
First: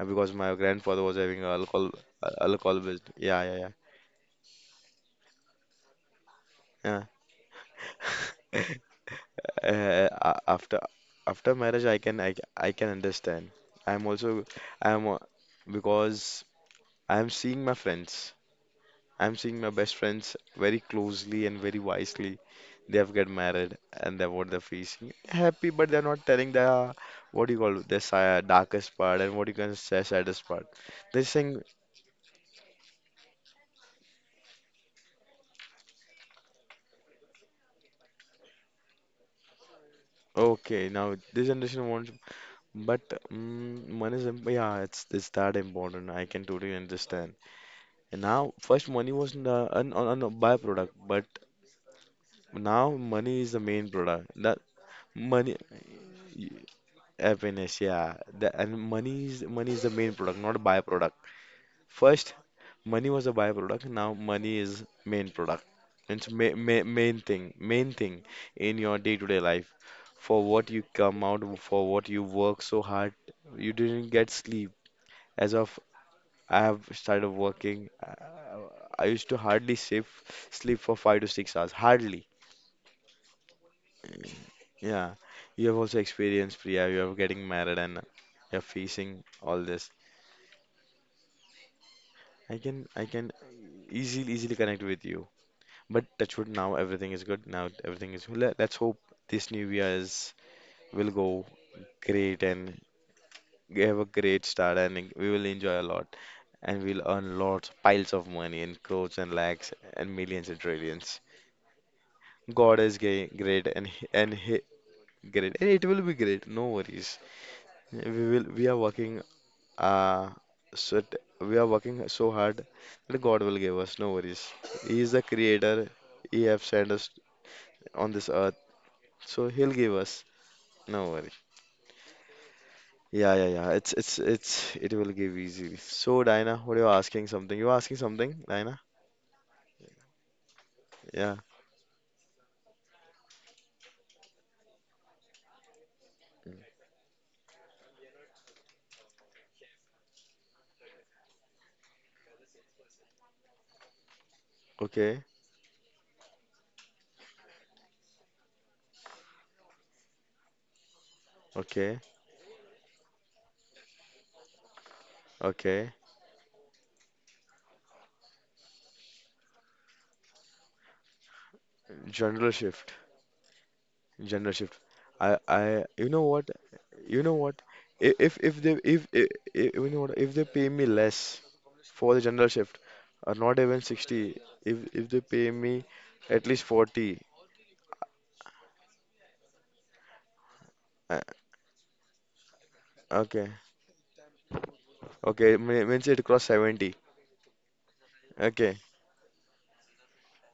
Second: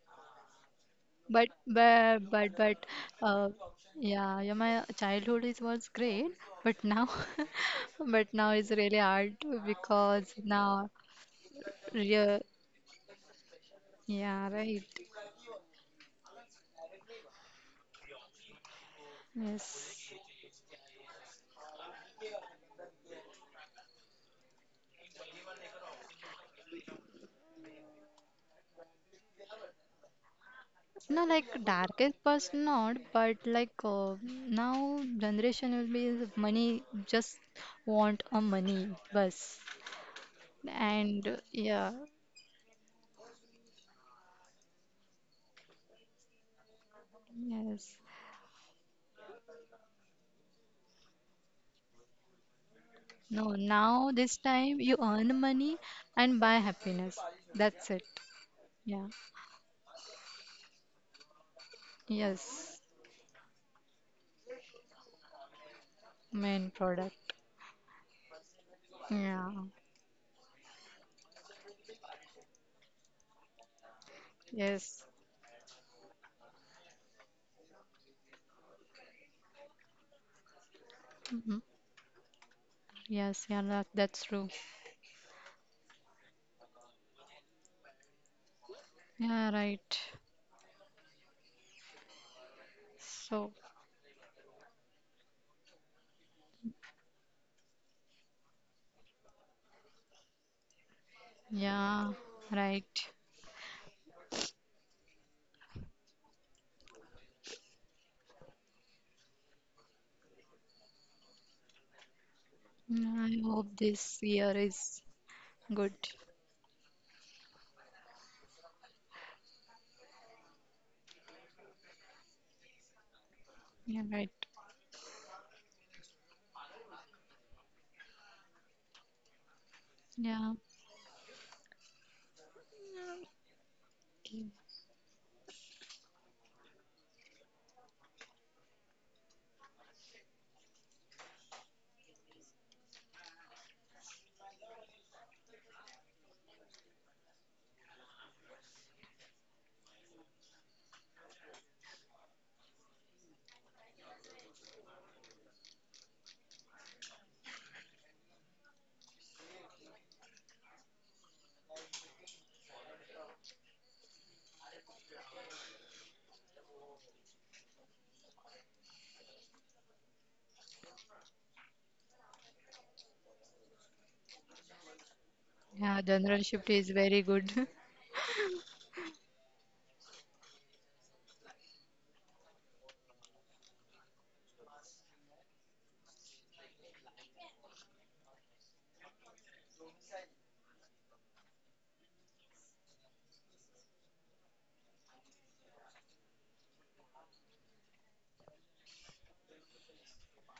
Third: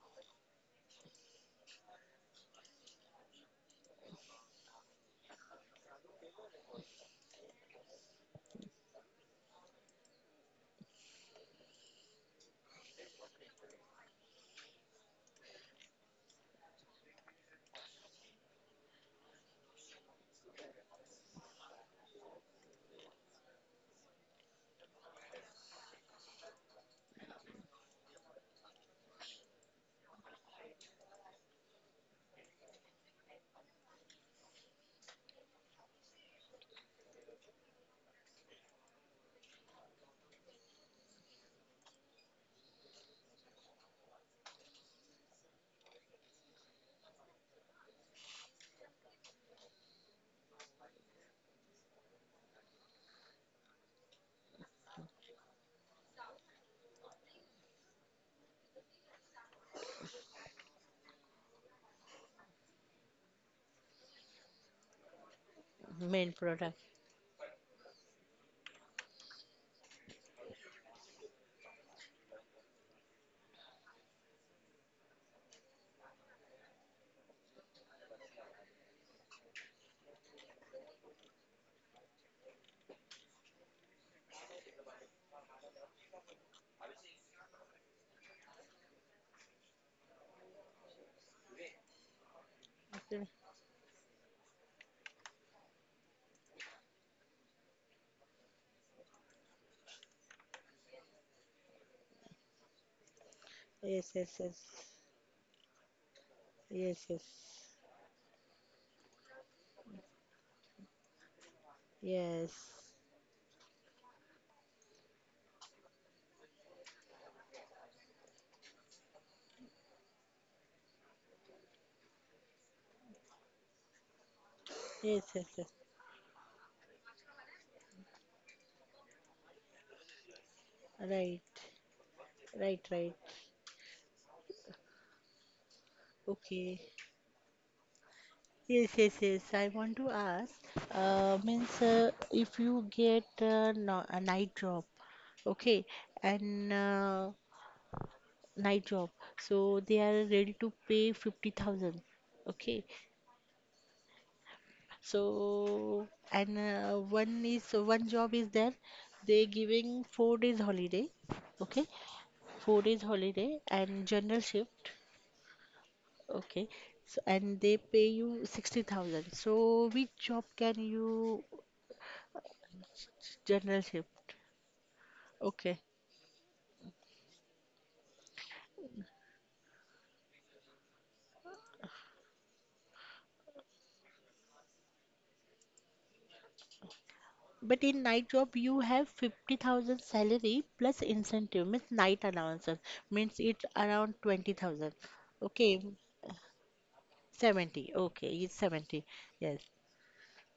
because my grandfather was having But alcohol, but but alcohol but business. Yeah, uh, yeah, yeah, yeah, yeah, my childhood is was great, but now but now yeah. it's really hard Uh, because a- after now after marriage, I can I, yeah, I can understand. I'm also. yeah, right. I'm because I'm seeing my friends. I'm seeing my Yes. best friends very closely and very wisely. They have get married and they're what they're facing. Happy, but they're not telling the, what do you call it, the darkest part, and what you can say, saddest part. No, They're like saying, darkest past not, but like now generation will be is money just want a money bus okay, now and this yeah, generation wants, but money is yeah, it's that important. I can totally understand. yes. And now, first, money was an byproduct, but now money No, is the main now this product. That time you earn money, money and buy y- happiness. happiness, That's it. yeah. And Yeah. money is the main product, not a byproduct. First, Yes. money was a byproduct. Now, money is main product. main It's ma Main product. ma product. Main thing in your Yeah. day-to-day life. For what you come out, for what you work so hard, you didn't get sleep. Yes. As of I have started working. I used to hardly sleep for five to Mhm. six hours. Hardly. Yes. Yeah. That, that's true. Yeah. You have also experienced, Priya. You are getting married and you're facing Yeah. all Right. this. I can, I Okay. can So. easily, easily connect with you. But touch wood, now everything is good. Now let's hope this new year is will go Yeah. great, and Right. we have a Yes, yes, great yes, start, and we will enjoy a lot, and we'll yes, yes, earn lots, piles of money in crores and lakhs and millions and trillions. yes, God is Yeah, I hope great, and he, this and year he, is great, and good. it will be great. No worries. We are working uh so hard that God will give Yeah. us. No Right. worries. He is yes, the yes, yes. creator. He have sent us on this earth, so He'll give us. Yeah. No worry. Right, right, right. Yeah, yeah, yeah. It's it's Okay. it's it will give easily. So Dinah, Okay. what are you asking something? You asking something, Dinah? Yes, yes, yes. I want to ask, Yeah. means if you get, no, a night job, okay, and night job, so they are ready to pay 50,000, okay. Okay. So, and one job is there, they giving 4 days holiday, okay, Okay. 4 days holiday and general shift, Okay. okay. So, and they pay you 60,000. So, which job can you, General shift. general shift? General shift. I Okay. I Yeah. you know General what? shift is very You know good. what? I- if they if you know what? If they pay me less for the general shift, or not even 60, if they pay me at least 40, But in night job, you have 50,000 salary plus uh, incentive, means night allowances, means okay, it's around 20,000. okay, Okay, means it cross 70. 70. Okay, it's Okay, 70. Yes.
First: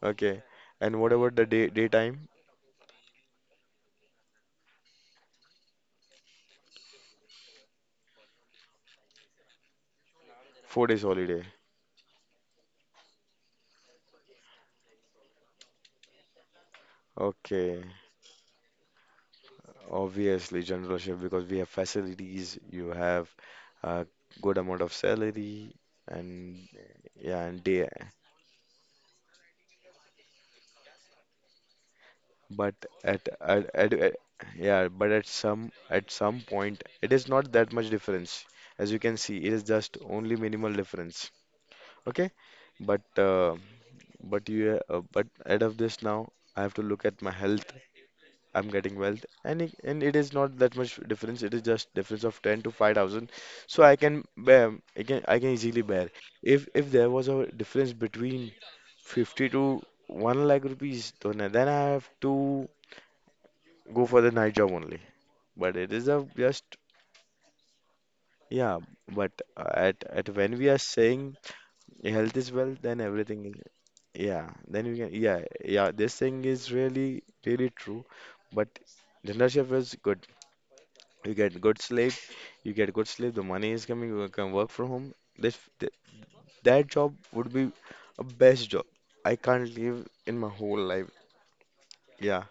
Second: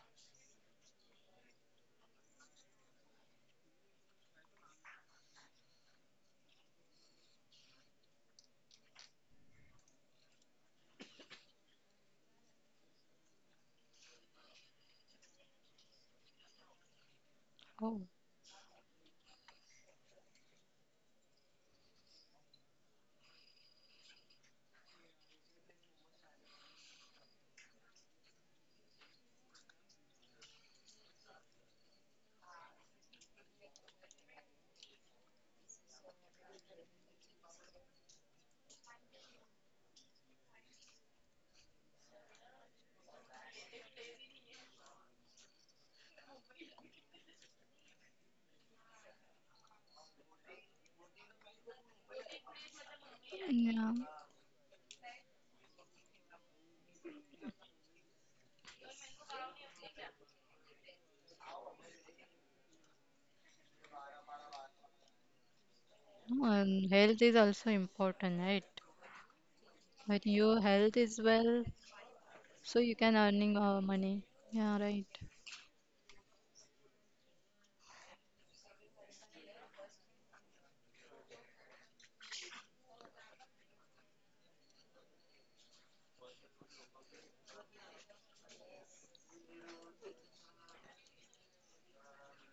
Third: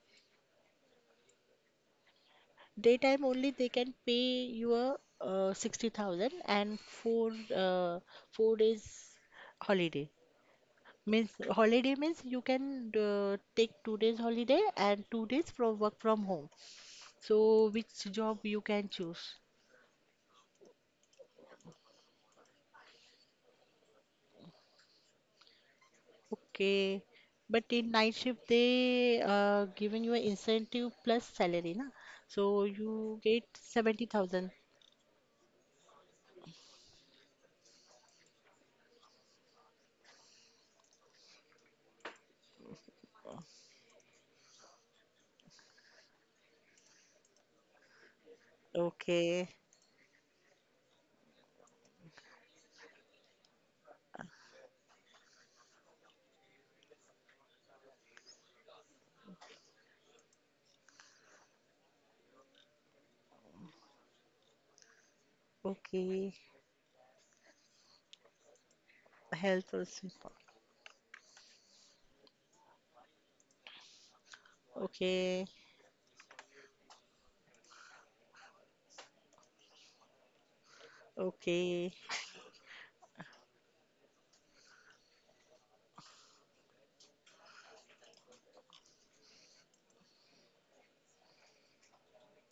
okay. And what about the daytime? Daytime only they can pay your 60,000, four uh, 4 days holiday. 4 days Means holiday. holiday means you can take 2 days holiday and 2 days from work from home. So Okay, Oh. which job you can choose? obviously general shift because we have facilities, you have a good amount of salary, and Okay. yeah, and But day in night shift, they given you an incentive plus salary, na? So But you get at 70,000. yeah, but at some point, it is not that much difference. As you can see, it is just only minimal difference. Okay, but uh, but out of this now, I have to look at my health. I'm getting wealth, Okay. and it is not that much difference. It is just difference of 10 to 5,000, so Yeah. I can bear. I can easily bear. If there was a difference between 50 to 1 lakh rupees, then I have to go for the night job only. But it is a Okay. No, just and health is also important, right? yeah. But Health also When at important. when your we are health is saying well, health is so wealth, you then can everything is earning money. yeah. Yeah, Then we right. can yeah Okay. yeah. This thing is really really true. But general is good. You get good Okay. sleep. You get good sleep. The money is coming. You can work from home. This th That job would be a best job. I can't live in my whole life. Yeah.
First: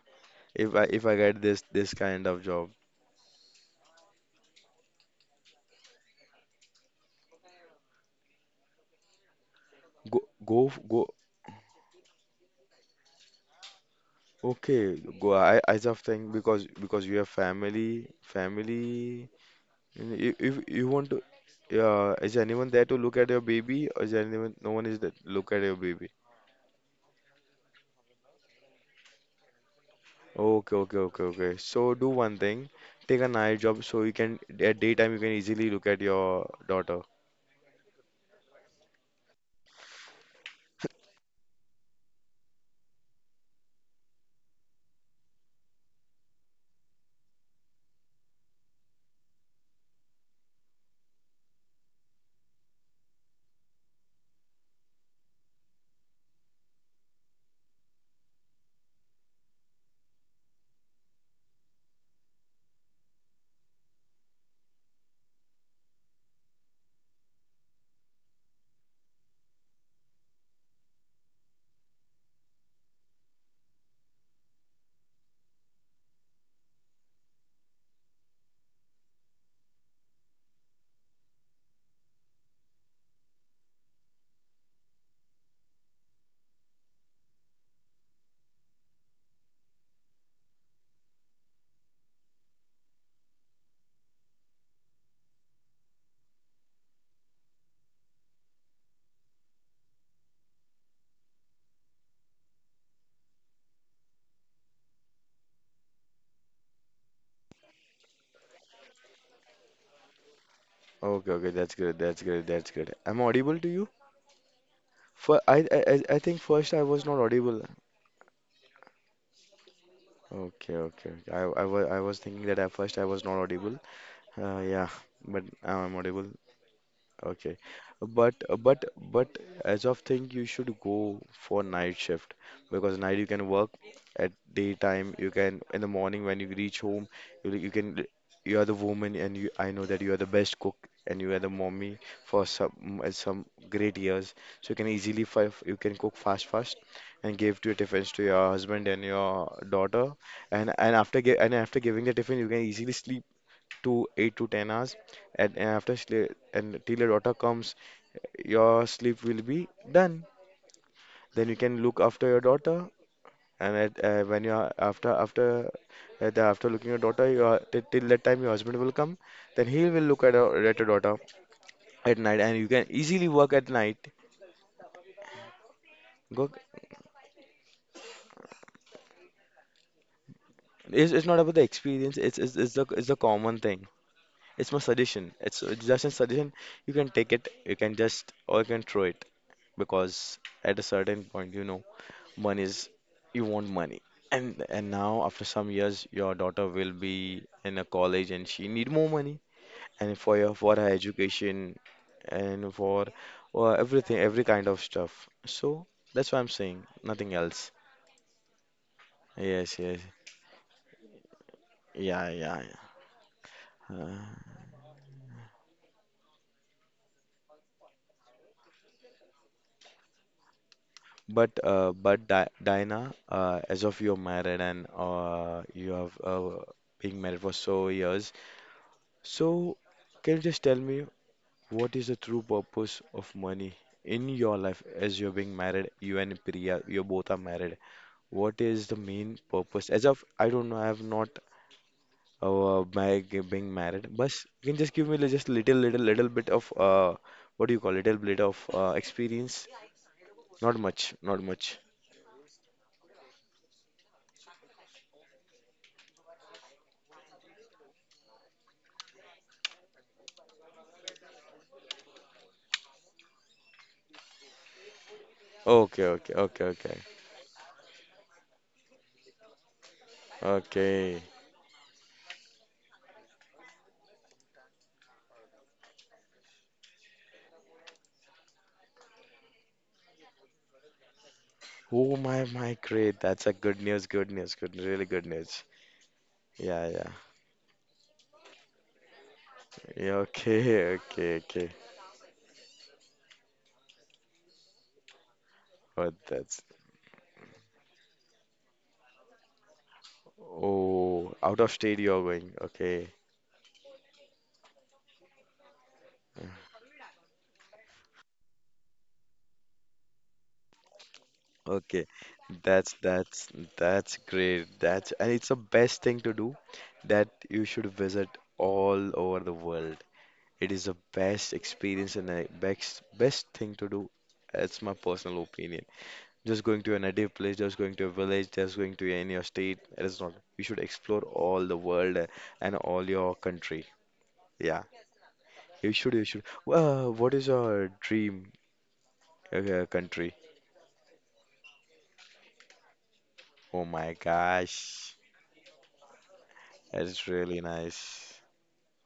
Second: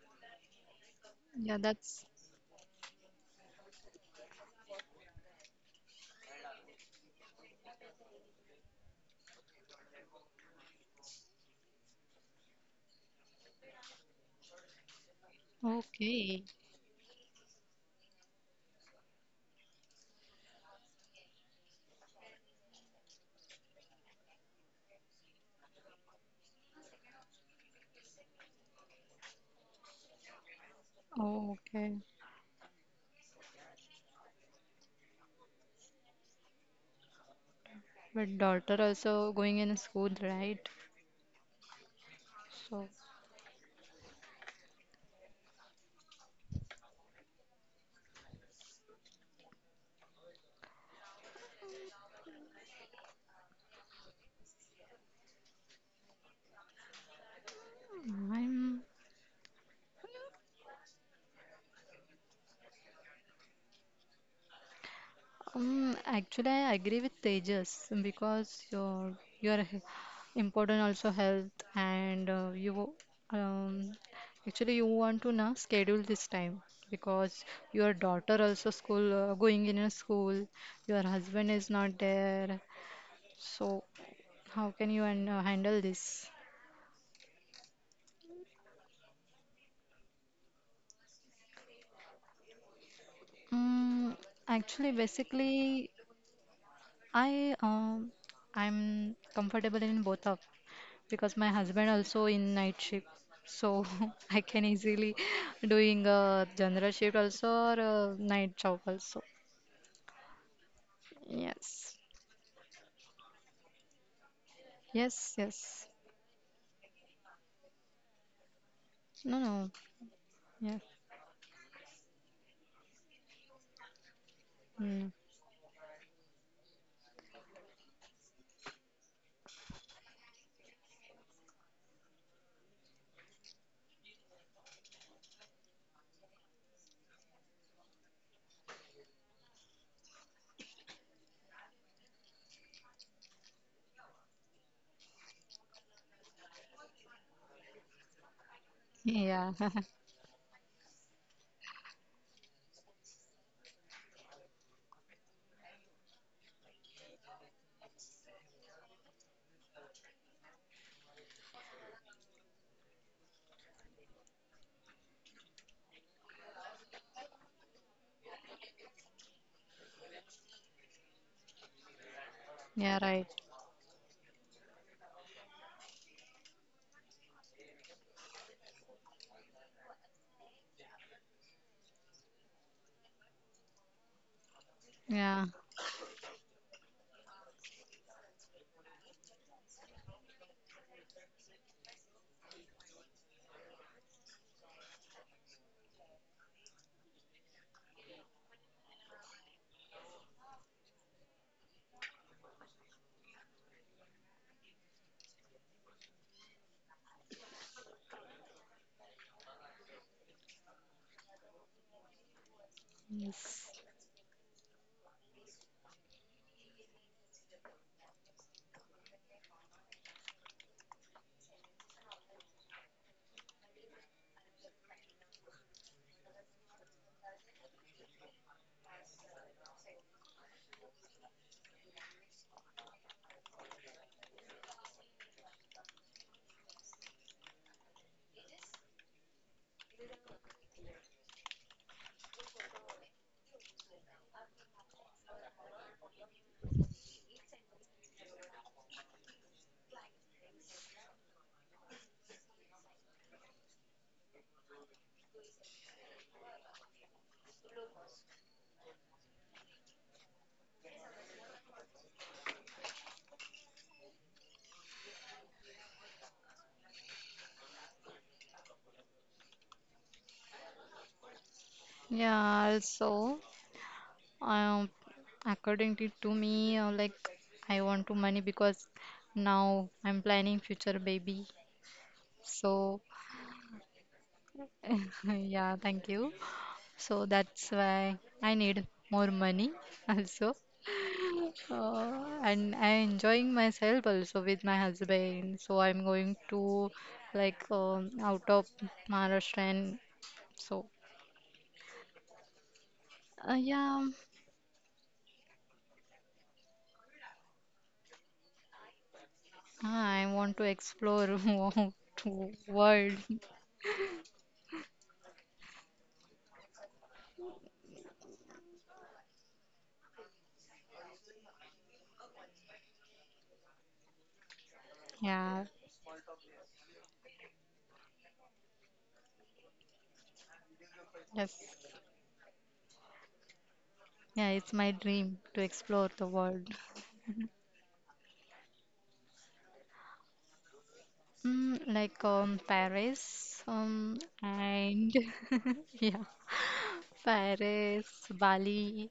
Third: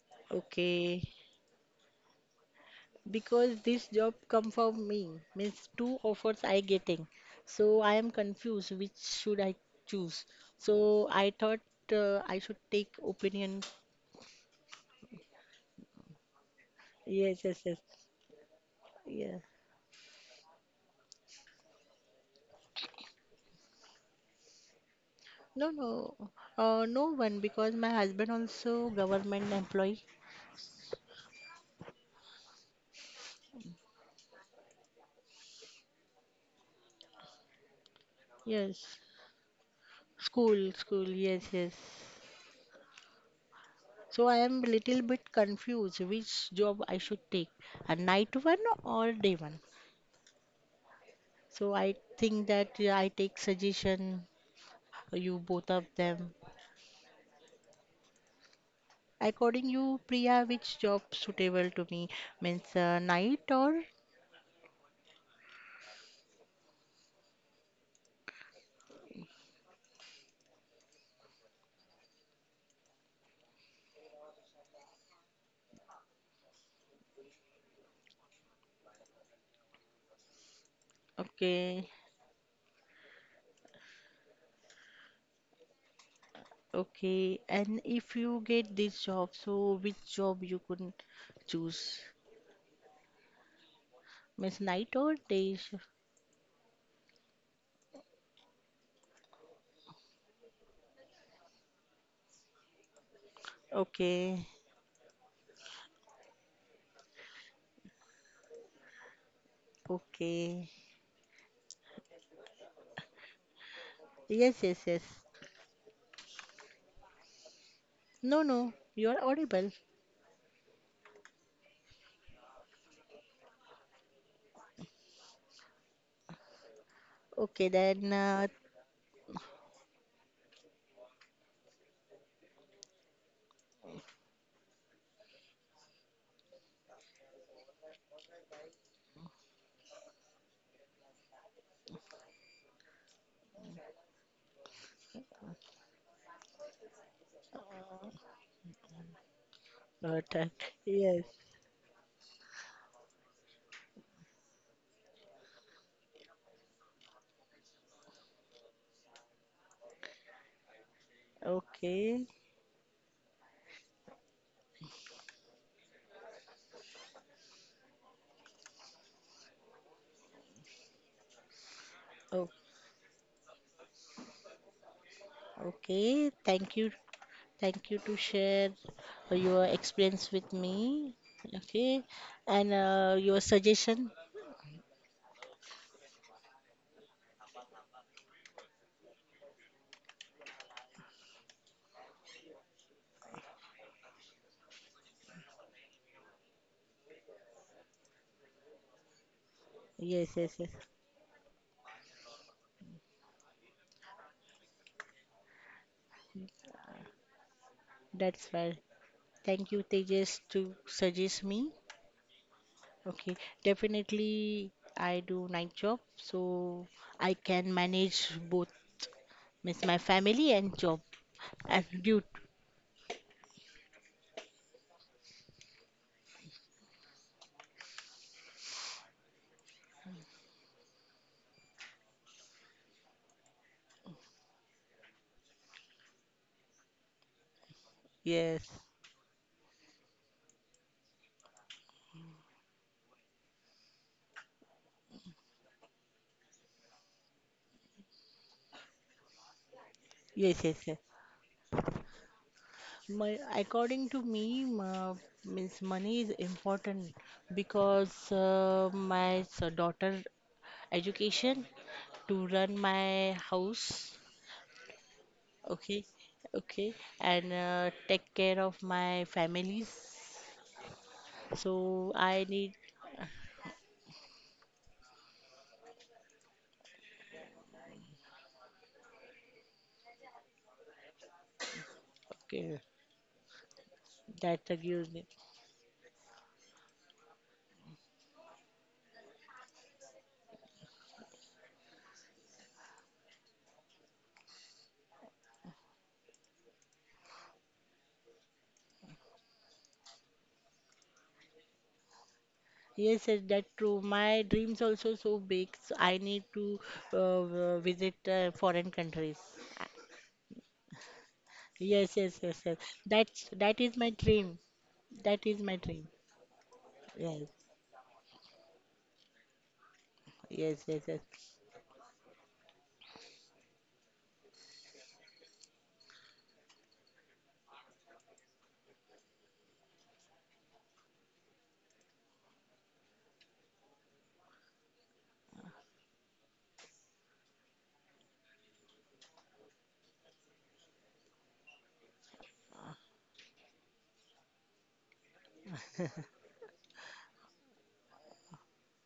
If I Okay. if I get Yeah, this that's kind of job, Because this job come from me, means two offers I getting. So I am confused which should I go choose. go f- go So I thought I should take opinion. okay, go. I just think okay. because you have Yes, yes, family. yes. And if you want to, yeah, is anyone there to look at your baby? Or is anyone? No one is there to look at No, your baby. no, no one, because my husband also government employee. Okay, okay, okay, okay. Oh, So okay. do one thing. Take a night job so you can at daytime you can easily look at your daughter. But daughter Yes, also going in school, school, right? school. Yes, yes. So So I am little bit confused which job I should take, a night one or day one. So I think that I take suggestion you both of them. I'm. According you, Priya, which job suitable to me, means night or Actually, I agree with Tejas because your important also health and you um, actually you want to now schedule this time because your daughter also school going in a school, your husband is okay, not there, so how can you and handle this? okay. And if you get this job, so which job you could choose? Mm, Miss, actually, night or day? Basically, I um, I'm comfortable in both of because my husband also in night shift so I Okay, can easily doing a general shift also or a night job also. okay. Okay, okay, that's Yes. great, that's great, that's great. I'm audible to you? Yes, yes, yes. Yes. For I, I, Yes. I I think first I was not audible. No, no, you are No. No. audible. Okay, Yeah. okay, okay. I was thinking that at first I was not audible. Uh, yeah, Mm. but I'm audible. Okay, Okay, then. but but but as of thing, you should go for night shift because night you can work at daytime. You can in the morning when you reach home, you can you are the woman and you I know that you are the best cook and you are the mommy for some great years. So you can easily fi you can cook fast fast and give to your tiffins to your husband and Yeah. your daughter uh, and th- and after yes. gi- and after giving the tiffin you can easily sleep to 8 to 10 hours and, and after sli- and till your daughter comes your sleep will be done then you can look Okay. after your daughter and at, when you are after after the, after looking your daughter you are, till till that time your husband will come then he will look at your daughter at night Oh, and you can Yeah, right. easily work at night. okay. Go Thank you. Thank you to share your experience with It's, me. it's not about the Okay, experience it's it's, and it's the your common thing. suggestion. It's my suggestion. Yeah. It's just a suggestion. You can take it you can just or you can throw it, because at a certain point you know. One is you want money. And now after some years your daughter will be in a college and she need more money and for Yes, your yes, yes. for her education and for everything every kind of stuff. So that's what I'm saying, nothing else. That's right. Thank Yes, you, yes. Tejas, to suggest me. Yeah, yeah, yeah. Okay, Yes. Uh, definitely I do night job, so I can manage both, means my family and job and but duty. Di Diana, as of you're married and you have been married for so years, so can you just tell me, what is the true purpose of money in your life as you're being married? You and Priya, you both are married. What Yes, is the main purpose? As of I don't know, I have not being married. But you can just give me just little, little, little bit of what do you call little bit of experience? yes, Not yes, yes. much, not much. My, according to me, means money is important because my daughter education, to run my house. Okay, Okay, okay, okay, okay, okay, and take care of my families. okay. So I Yeah need. also um according to me, like I want to money because now I'm planning future baby Oh my, so my, Okay. great. That's a good news, good news, That good, really confused me. good news. yeah, thank you. Yeah, yeah. So that's why I need more money Yeah, also. okay, okay, okay. Uh, and I enjoying myself also with my husband. So I'm But going that's to like out of Maharashtra and so oh, out of state you're going. Okay. Yes, yes, that's true. yeah, My dreams also so big. So I need to visit foreign countries. I want to explore more Okay. Yes, yes, to yes, yes. That's world. that's That is my that's dream. great. That's and That it's the is my best dream. thing to do, that you Yes, should visit all over the world. It yes, is the yes, yes. best experience and the best best thing to do. That's my personal Yeah, opinion. Just going to a native place, just going to a village, just going to any your state. It is not. You should explore yes, all the world and all your country. yeah, it's Yeah. my dream to You explore should. the You should. world. What is your dream country? Mm, like Paris, Oh my and gosh, yeah, that's really Paris, nice. Bali,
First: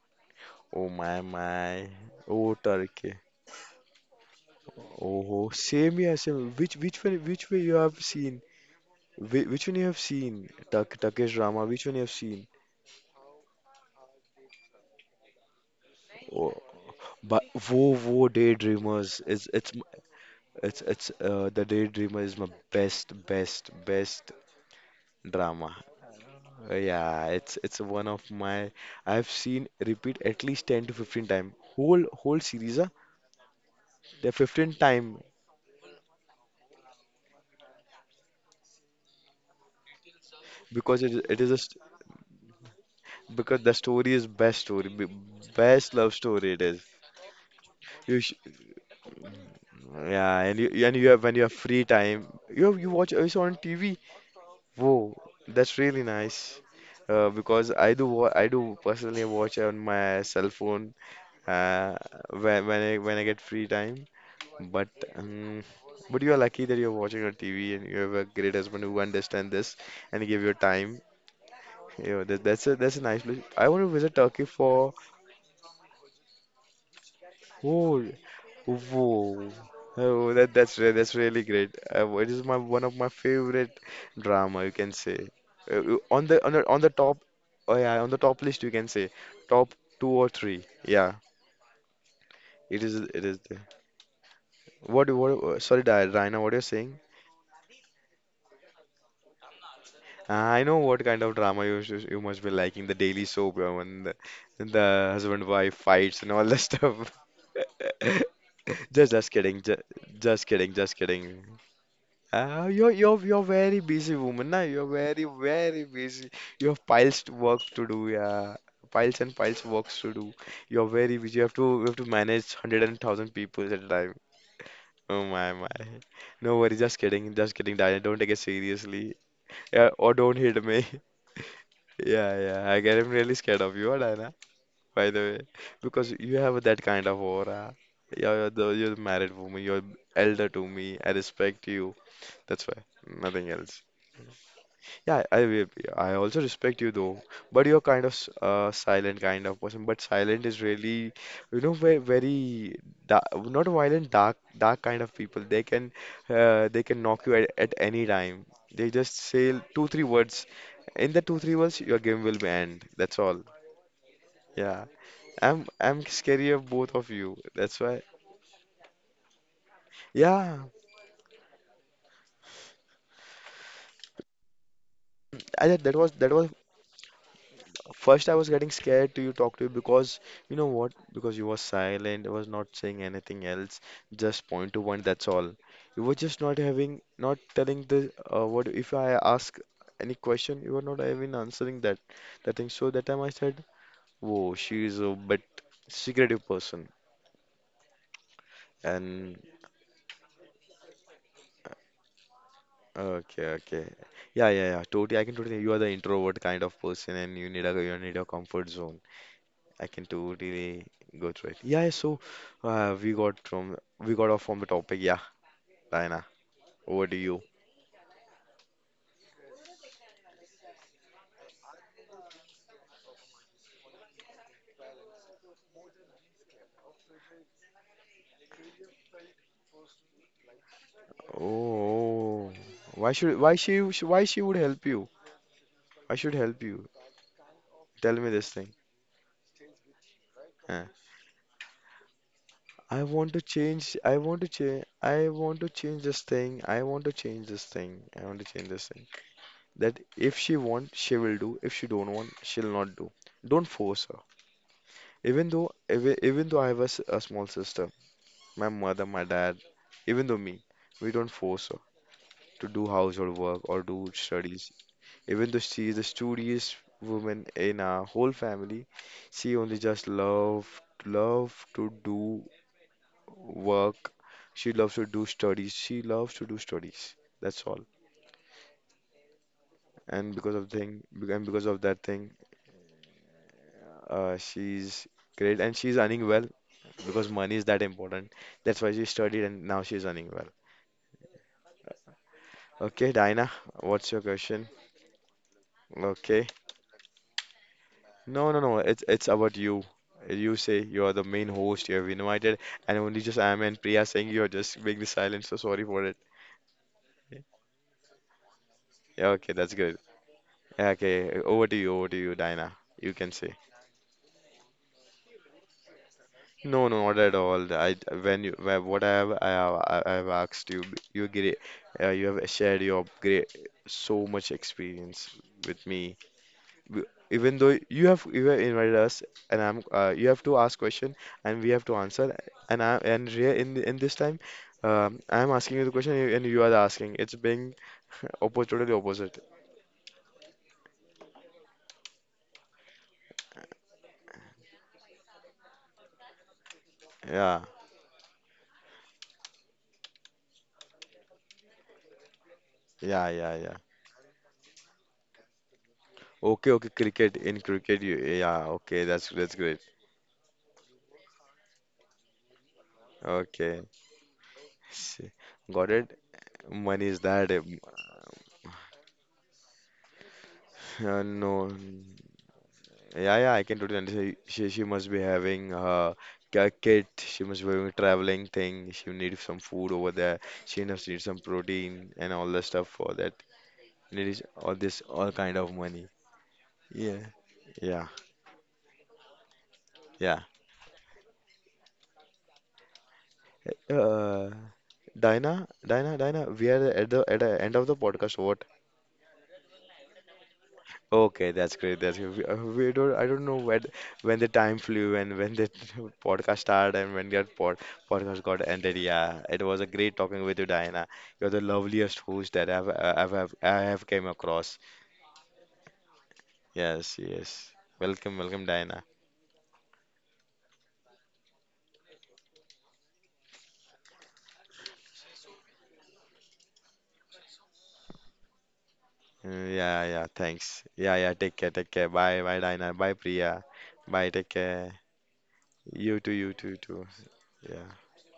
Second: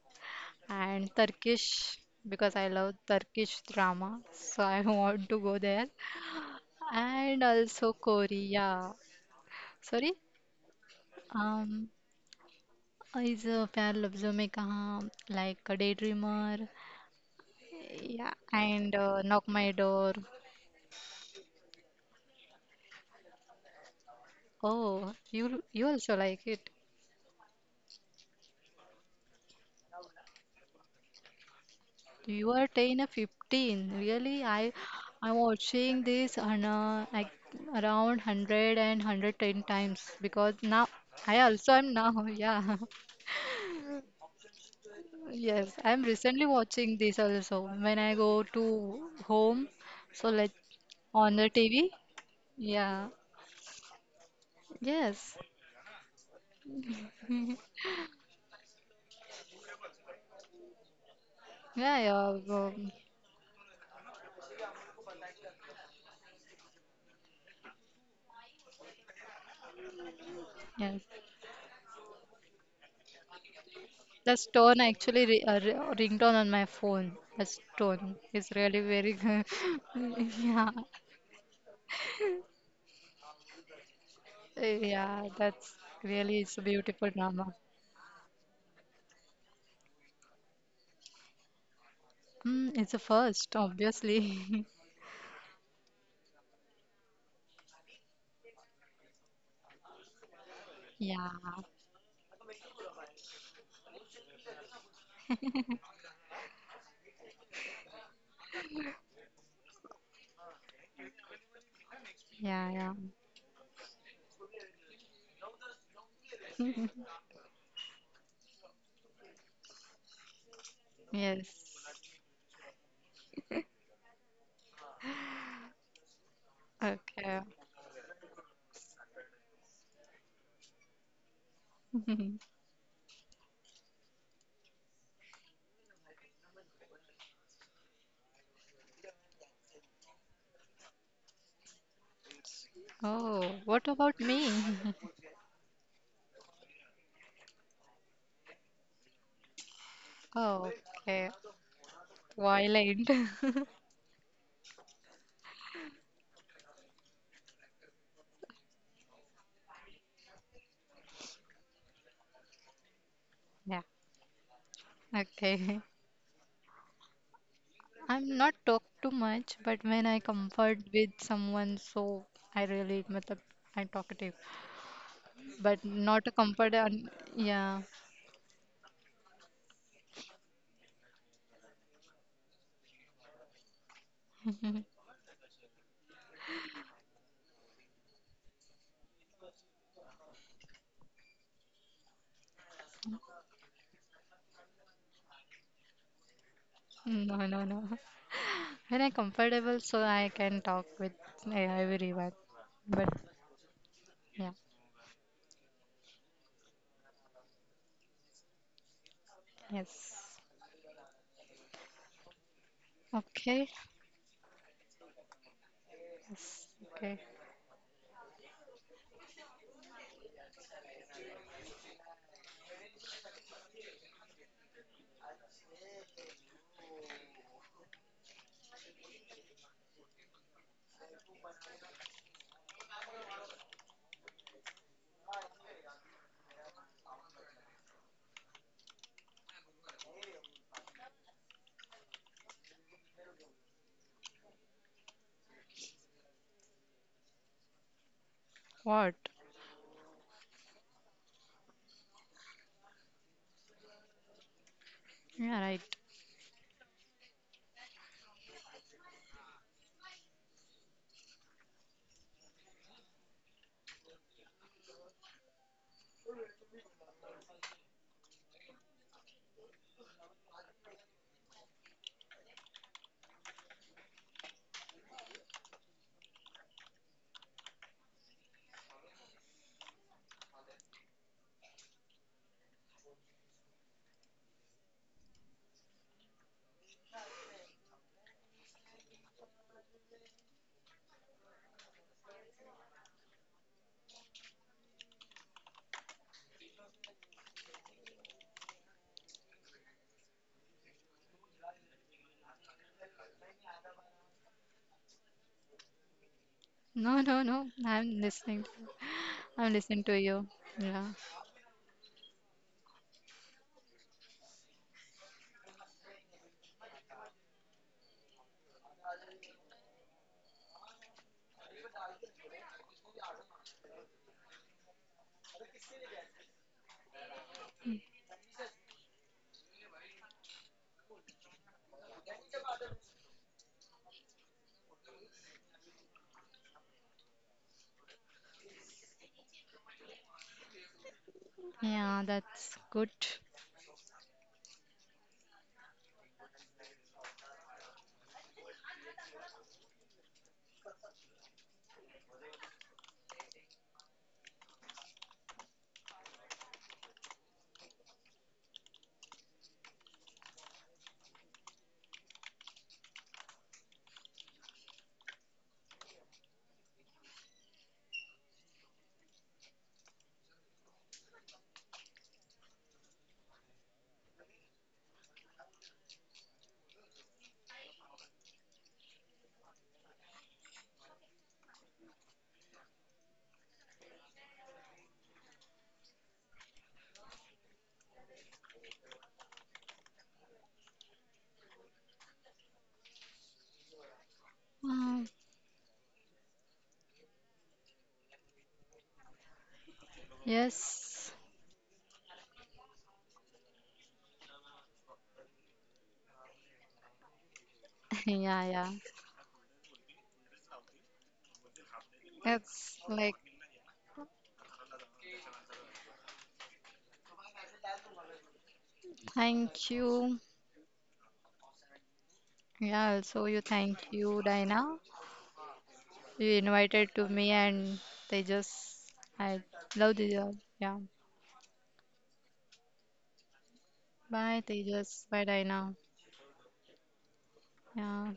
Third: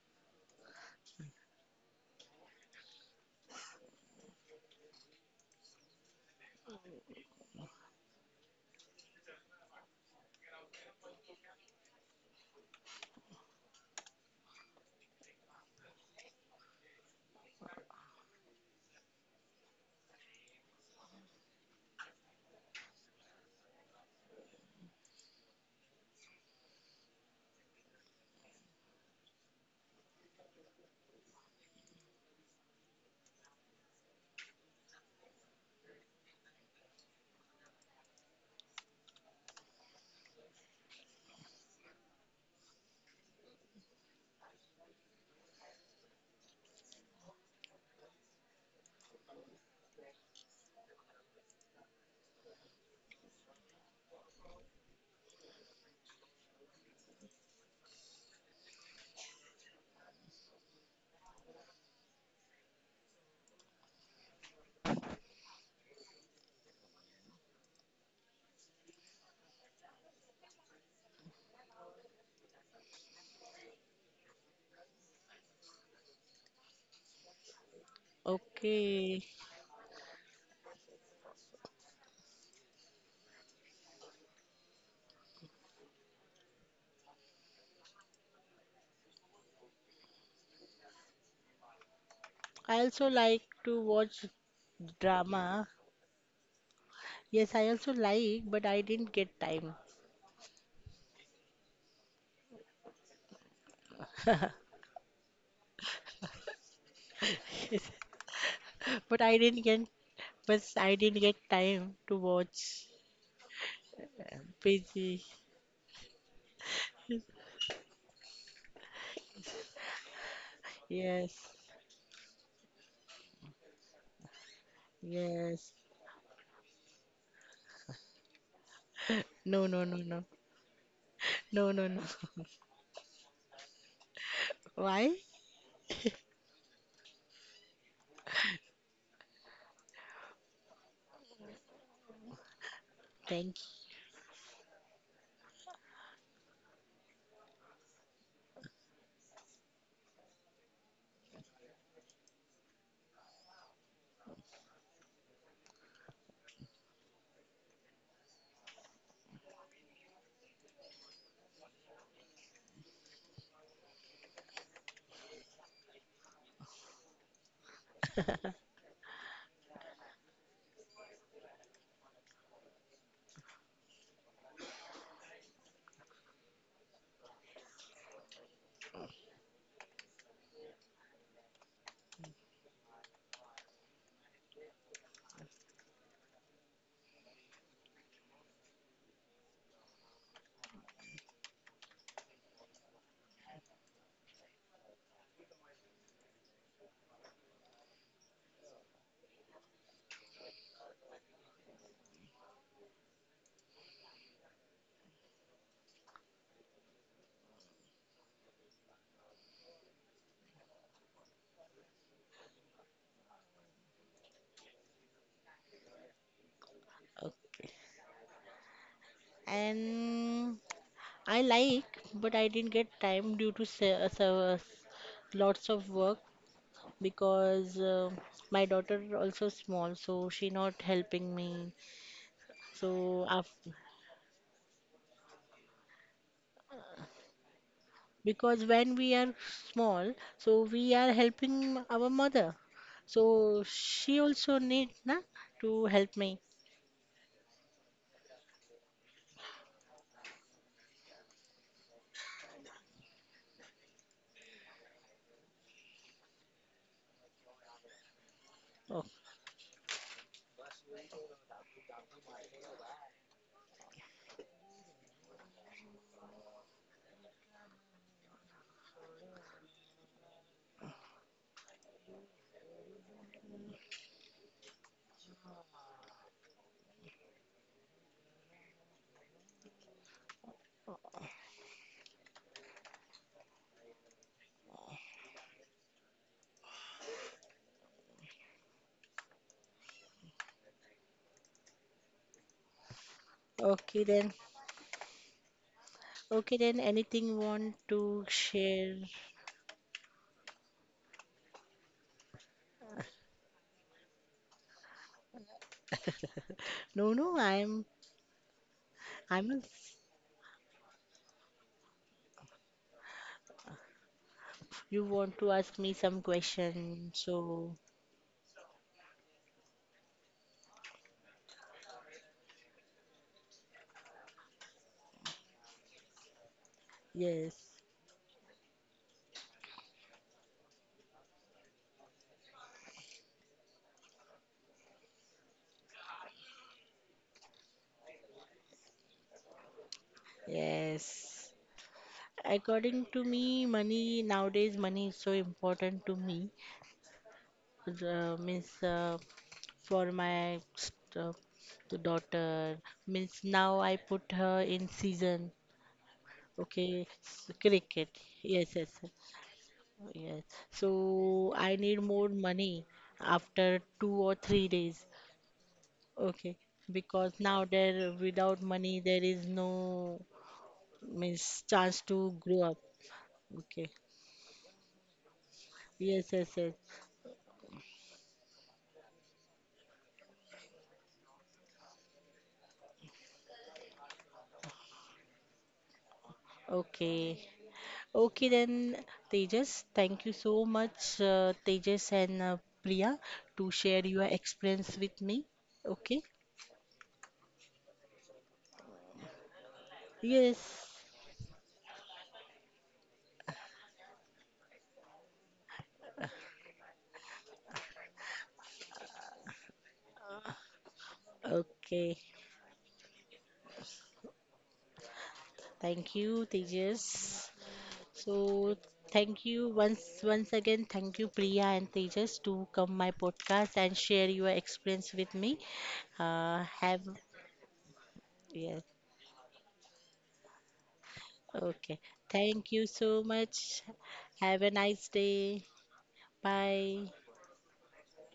Oh and my my. Turkish because Oh I love Turkey. Turkish drama, so I want to Oh, go there. same here, same. Which which one And which way you also have seen? Korea. Which one you have Sorry? seen? Turkish drama. Which Um, one you have seen? is Pyar Labzo Mein Kaha, like a Oh, Daydreamer. but wo wo Yeah, and Daydreamers. Knock My Door. It's the Daydreamer is my best best best Oh, you drama. you also like it. Yeah, it's one of my, I've seen repeat at least 10 to 15 time. Whole whole You are series, 10 or 15. the Really, 15 I time I'm watching this on like around hundred and hundred ten times because now because it I is a also st am now. Yeah. because the story is best story, Yes, best I'm love recently story it is. watching this also when I You sh go to home. So Yeah, let and you have when on you the have free TV. time you have, you Yeah. watch also on TV. Whoa, Yes. that's really nice. Uh, because I do personally watch on my cell phone uh, Yeah, yeah. when when I when I get free time. But um, but you are lucky that you're watching on TV and you have a great husband who understand this and give your time. Yes. Yeah, that's a nice place. I want to visit Turkey That's tone for actually ringtone on my phone. That's oh. tone. It's really very Okay. good. Whoa. Oh, Yeah. That's really great. It is my one of my favorite drama, you can say. Yeah, that's On really it's a the beautiful top, drama. oh yeah, on the top list, you can say, top two or three. Yeah, Mm, I it is it's a also it is like first, there. to watch obviously. What what? Uh, drama. sorry, Raina, what you're saying? Yes, I also like, but I didn't get time. I know what kind Yeah, of drama you must be liking. The daily soap, when the husband-wife fights and all that stuff. But just I kidding, didn't get, just but kidding, I just didn't get kidding. time to watch. you're yeah, you're you're very busy woman, na? You're Busy. very very busy. You have yeah. piles to work to do, yeah. Piles and piles works to do. You're very busy. Yes. Yes, You have to manage hundred and thousand people at a time. Oh my yes. my. No worry, Okay. just kidding, Diana. Don't take it seriously. No, no, Yeah, no, or no. don't hit me. No, no, no. Yeah, yeah. I get I'm really scared of you, Diana. By Why? the way, because you have that kind of aura. Yeah, you're the married woman. You're elder to me. I respect you. That's why. Nothing Oh, Thank else. what you. about me? Yeah, I also respect you though, but you're kind of silent kind of person. But silent is Oh, really, okay. you know, very very Violent. dark, not violent, dark dark kind of people. They can knock you at any time. They just say two three words. In the two three words, your game will be end. That's all. Yeah. Yeah, Okay. I'm scary of both of you. That's why. I'm not talk too much, but when I Yeah, comfort with someone, so I really, matlab, I'm talkative. But that was not a that was, comfort, yeah. first, I was getting scared to you talk to you because you know what? Because you were silent, you was not saying anything else, just point to one, that's all. You were just not having, not telling the what if I ask any question, you were not even answering that that thing. So that time I said, "Whoa, she is a bit secretive person." No, no, no. When I'm And comfortable, so I can talk with everyone. But okay, okay, yeah, yeah, yeah, yeah, totally. I can totally. You are the introvert kind of person, and you need a comfort zone. I can yes. totally go through it. Yeah, so we got Okay. from we got off from the topic. Yeah, Diana, Yes. over to Okay. you. Okay. And I like, but I didn't get time due to lots of work, because my daughter also small, so she not helping me. Oh, why So should why after, she sh- why she would help you? Why should help you? Tell me this because thing. when we are small, so Huh. we are helping our mother. I want to So change. I she want to also change. need, na, I want to to change help this me. thing. I want to change this thing. I want to change this thing. What? That if she want, she will do. If she don't want, she'll not do. Don't force her. Yeah, right. Even though I have a small sister. My mother, Oh, my dad, even though me, we don't force her to do household work or do studies. Even though she is the studious woman in our whole family, she only just love love to do work. She loves to do studies. She loves to do studies. That's all. And because of that thing, she's great and she's earning well, because money is that important. That's why she studied and now she's earning well. Okay, Dinah, okay what's your then. question? Okay. Okay then. Anything want to No, no, no. share? It's about you. You say you are the main host. You have invited, and only just I am and Priya saying you are just being the silent. So sorry for it. No, No, no, no, no. I'm listening. To, Yeah, okay, I'm a, that's I'm good. listening to you. Yeah, Yeah. okay, over to you, Dinah. You can say. you want to ask me some No, no, question, not at all. so I when what I have I have, I have asked you, you agree, you have shared your great so much experience with me. w- yes, Even though you have invited us and I'm you have to ask question and we have to answer and I and here in in this time I'm asking you the question and you are asking it's being opposite totally opposite. yes. Yeah, that's According good. to me, money nowadays money is so important to me. Yeah Means for my uh, the daughter, yeah means yeah. Yeah now I put her in season. okay okay. Okay, Cricket, in cricket cricket. you, yeah, Yes, yes, okay, that's great. yes. So I need more money Okay. after 2 or 3 days. See, got it. Okay, Money is because that now there without money there is no means no. chance to grow up. Yeah, yeah, I can Okay. totally understand. She must be having Yes, yes, a yes. kid. She must be having a traveling thing. She need some food over there. She must need some protein and all the stuff for that. Needs all this all kind of money. Yeah, Okay. yeah, Okay then, Tejas, thank you yeah. so much, Tejas and Priya, to share your Uh, experience with Um, me. Dinah, Dinah, Okay. Dinah. We are at the end of the podcast. What? Yes. yes. Okay, that's great. That's great. We don't. I don't know when the time flew and when the podcast started and when your podcast got Yeah, yeah. ended. Yeah, it was a great talking with you, Diana. You're the Okay. loveliest host that I've It's like I have came across. Thank you, Yes, Tejas. yes. So Welcome, welcome, Diana. thank you thank once you. once again. Thank you, Priya and Tejas, to come my Yeah, also you podcast and thank share you, your Dina. experience with me. You Have invited to me and Yes, Tejas. I Yeah, love yeah. the job. Thanks. Yeah. Yeah, yeah. Take care, take okay. care. Bye, bye, Thank you Diana. Bye, so Priya. much. Bye. Take Bye Have a care. nice Tejas. Bye day. Dina. You too, too. Bye. Yeah. Yeah.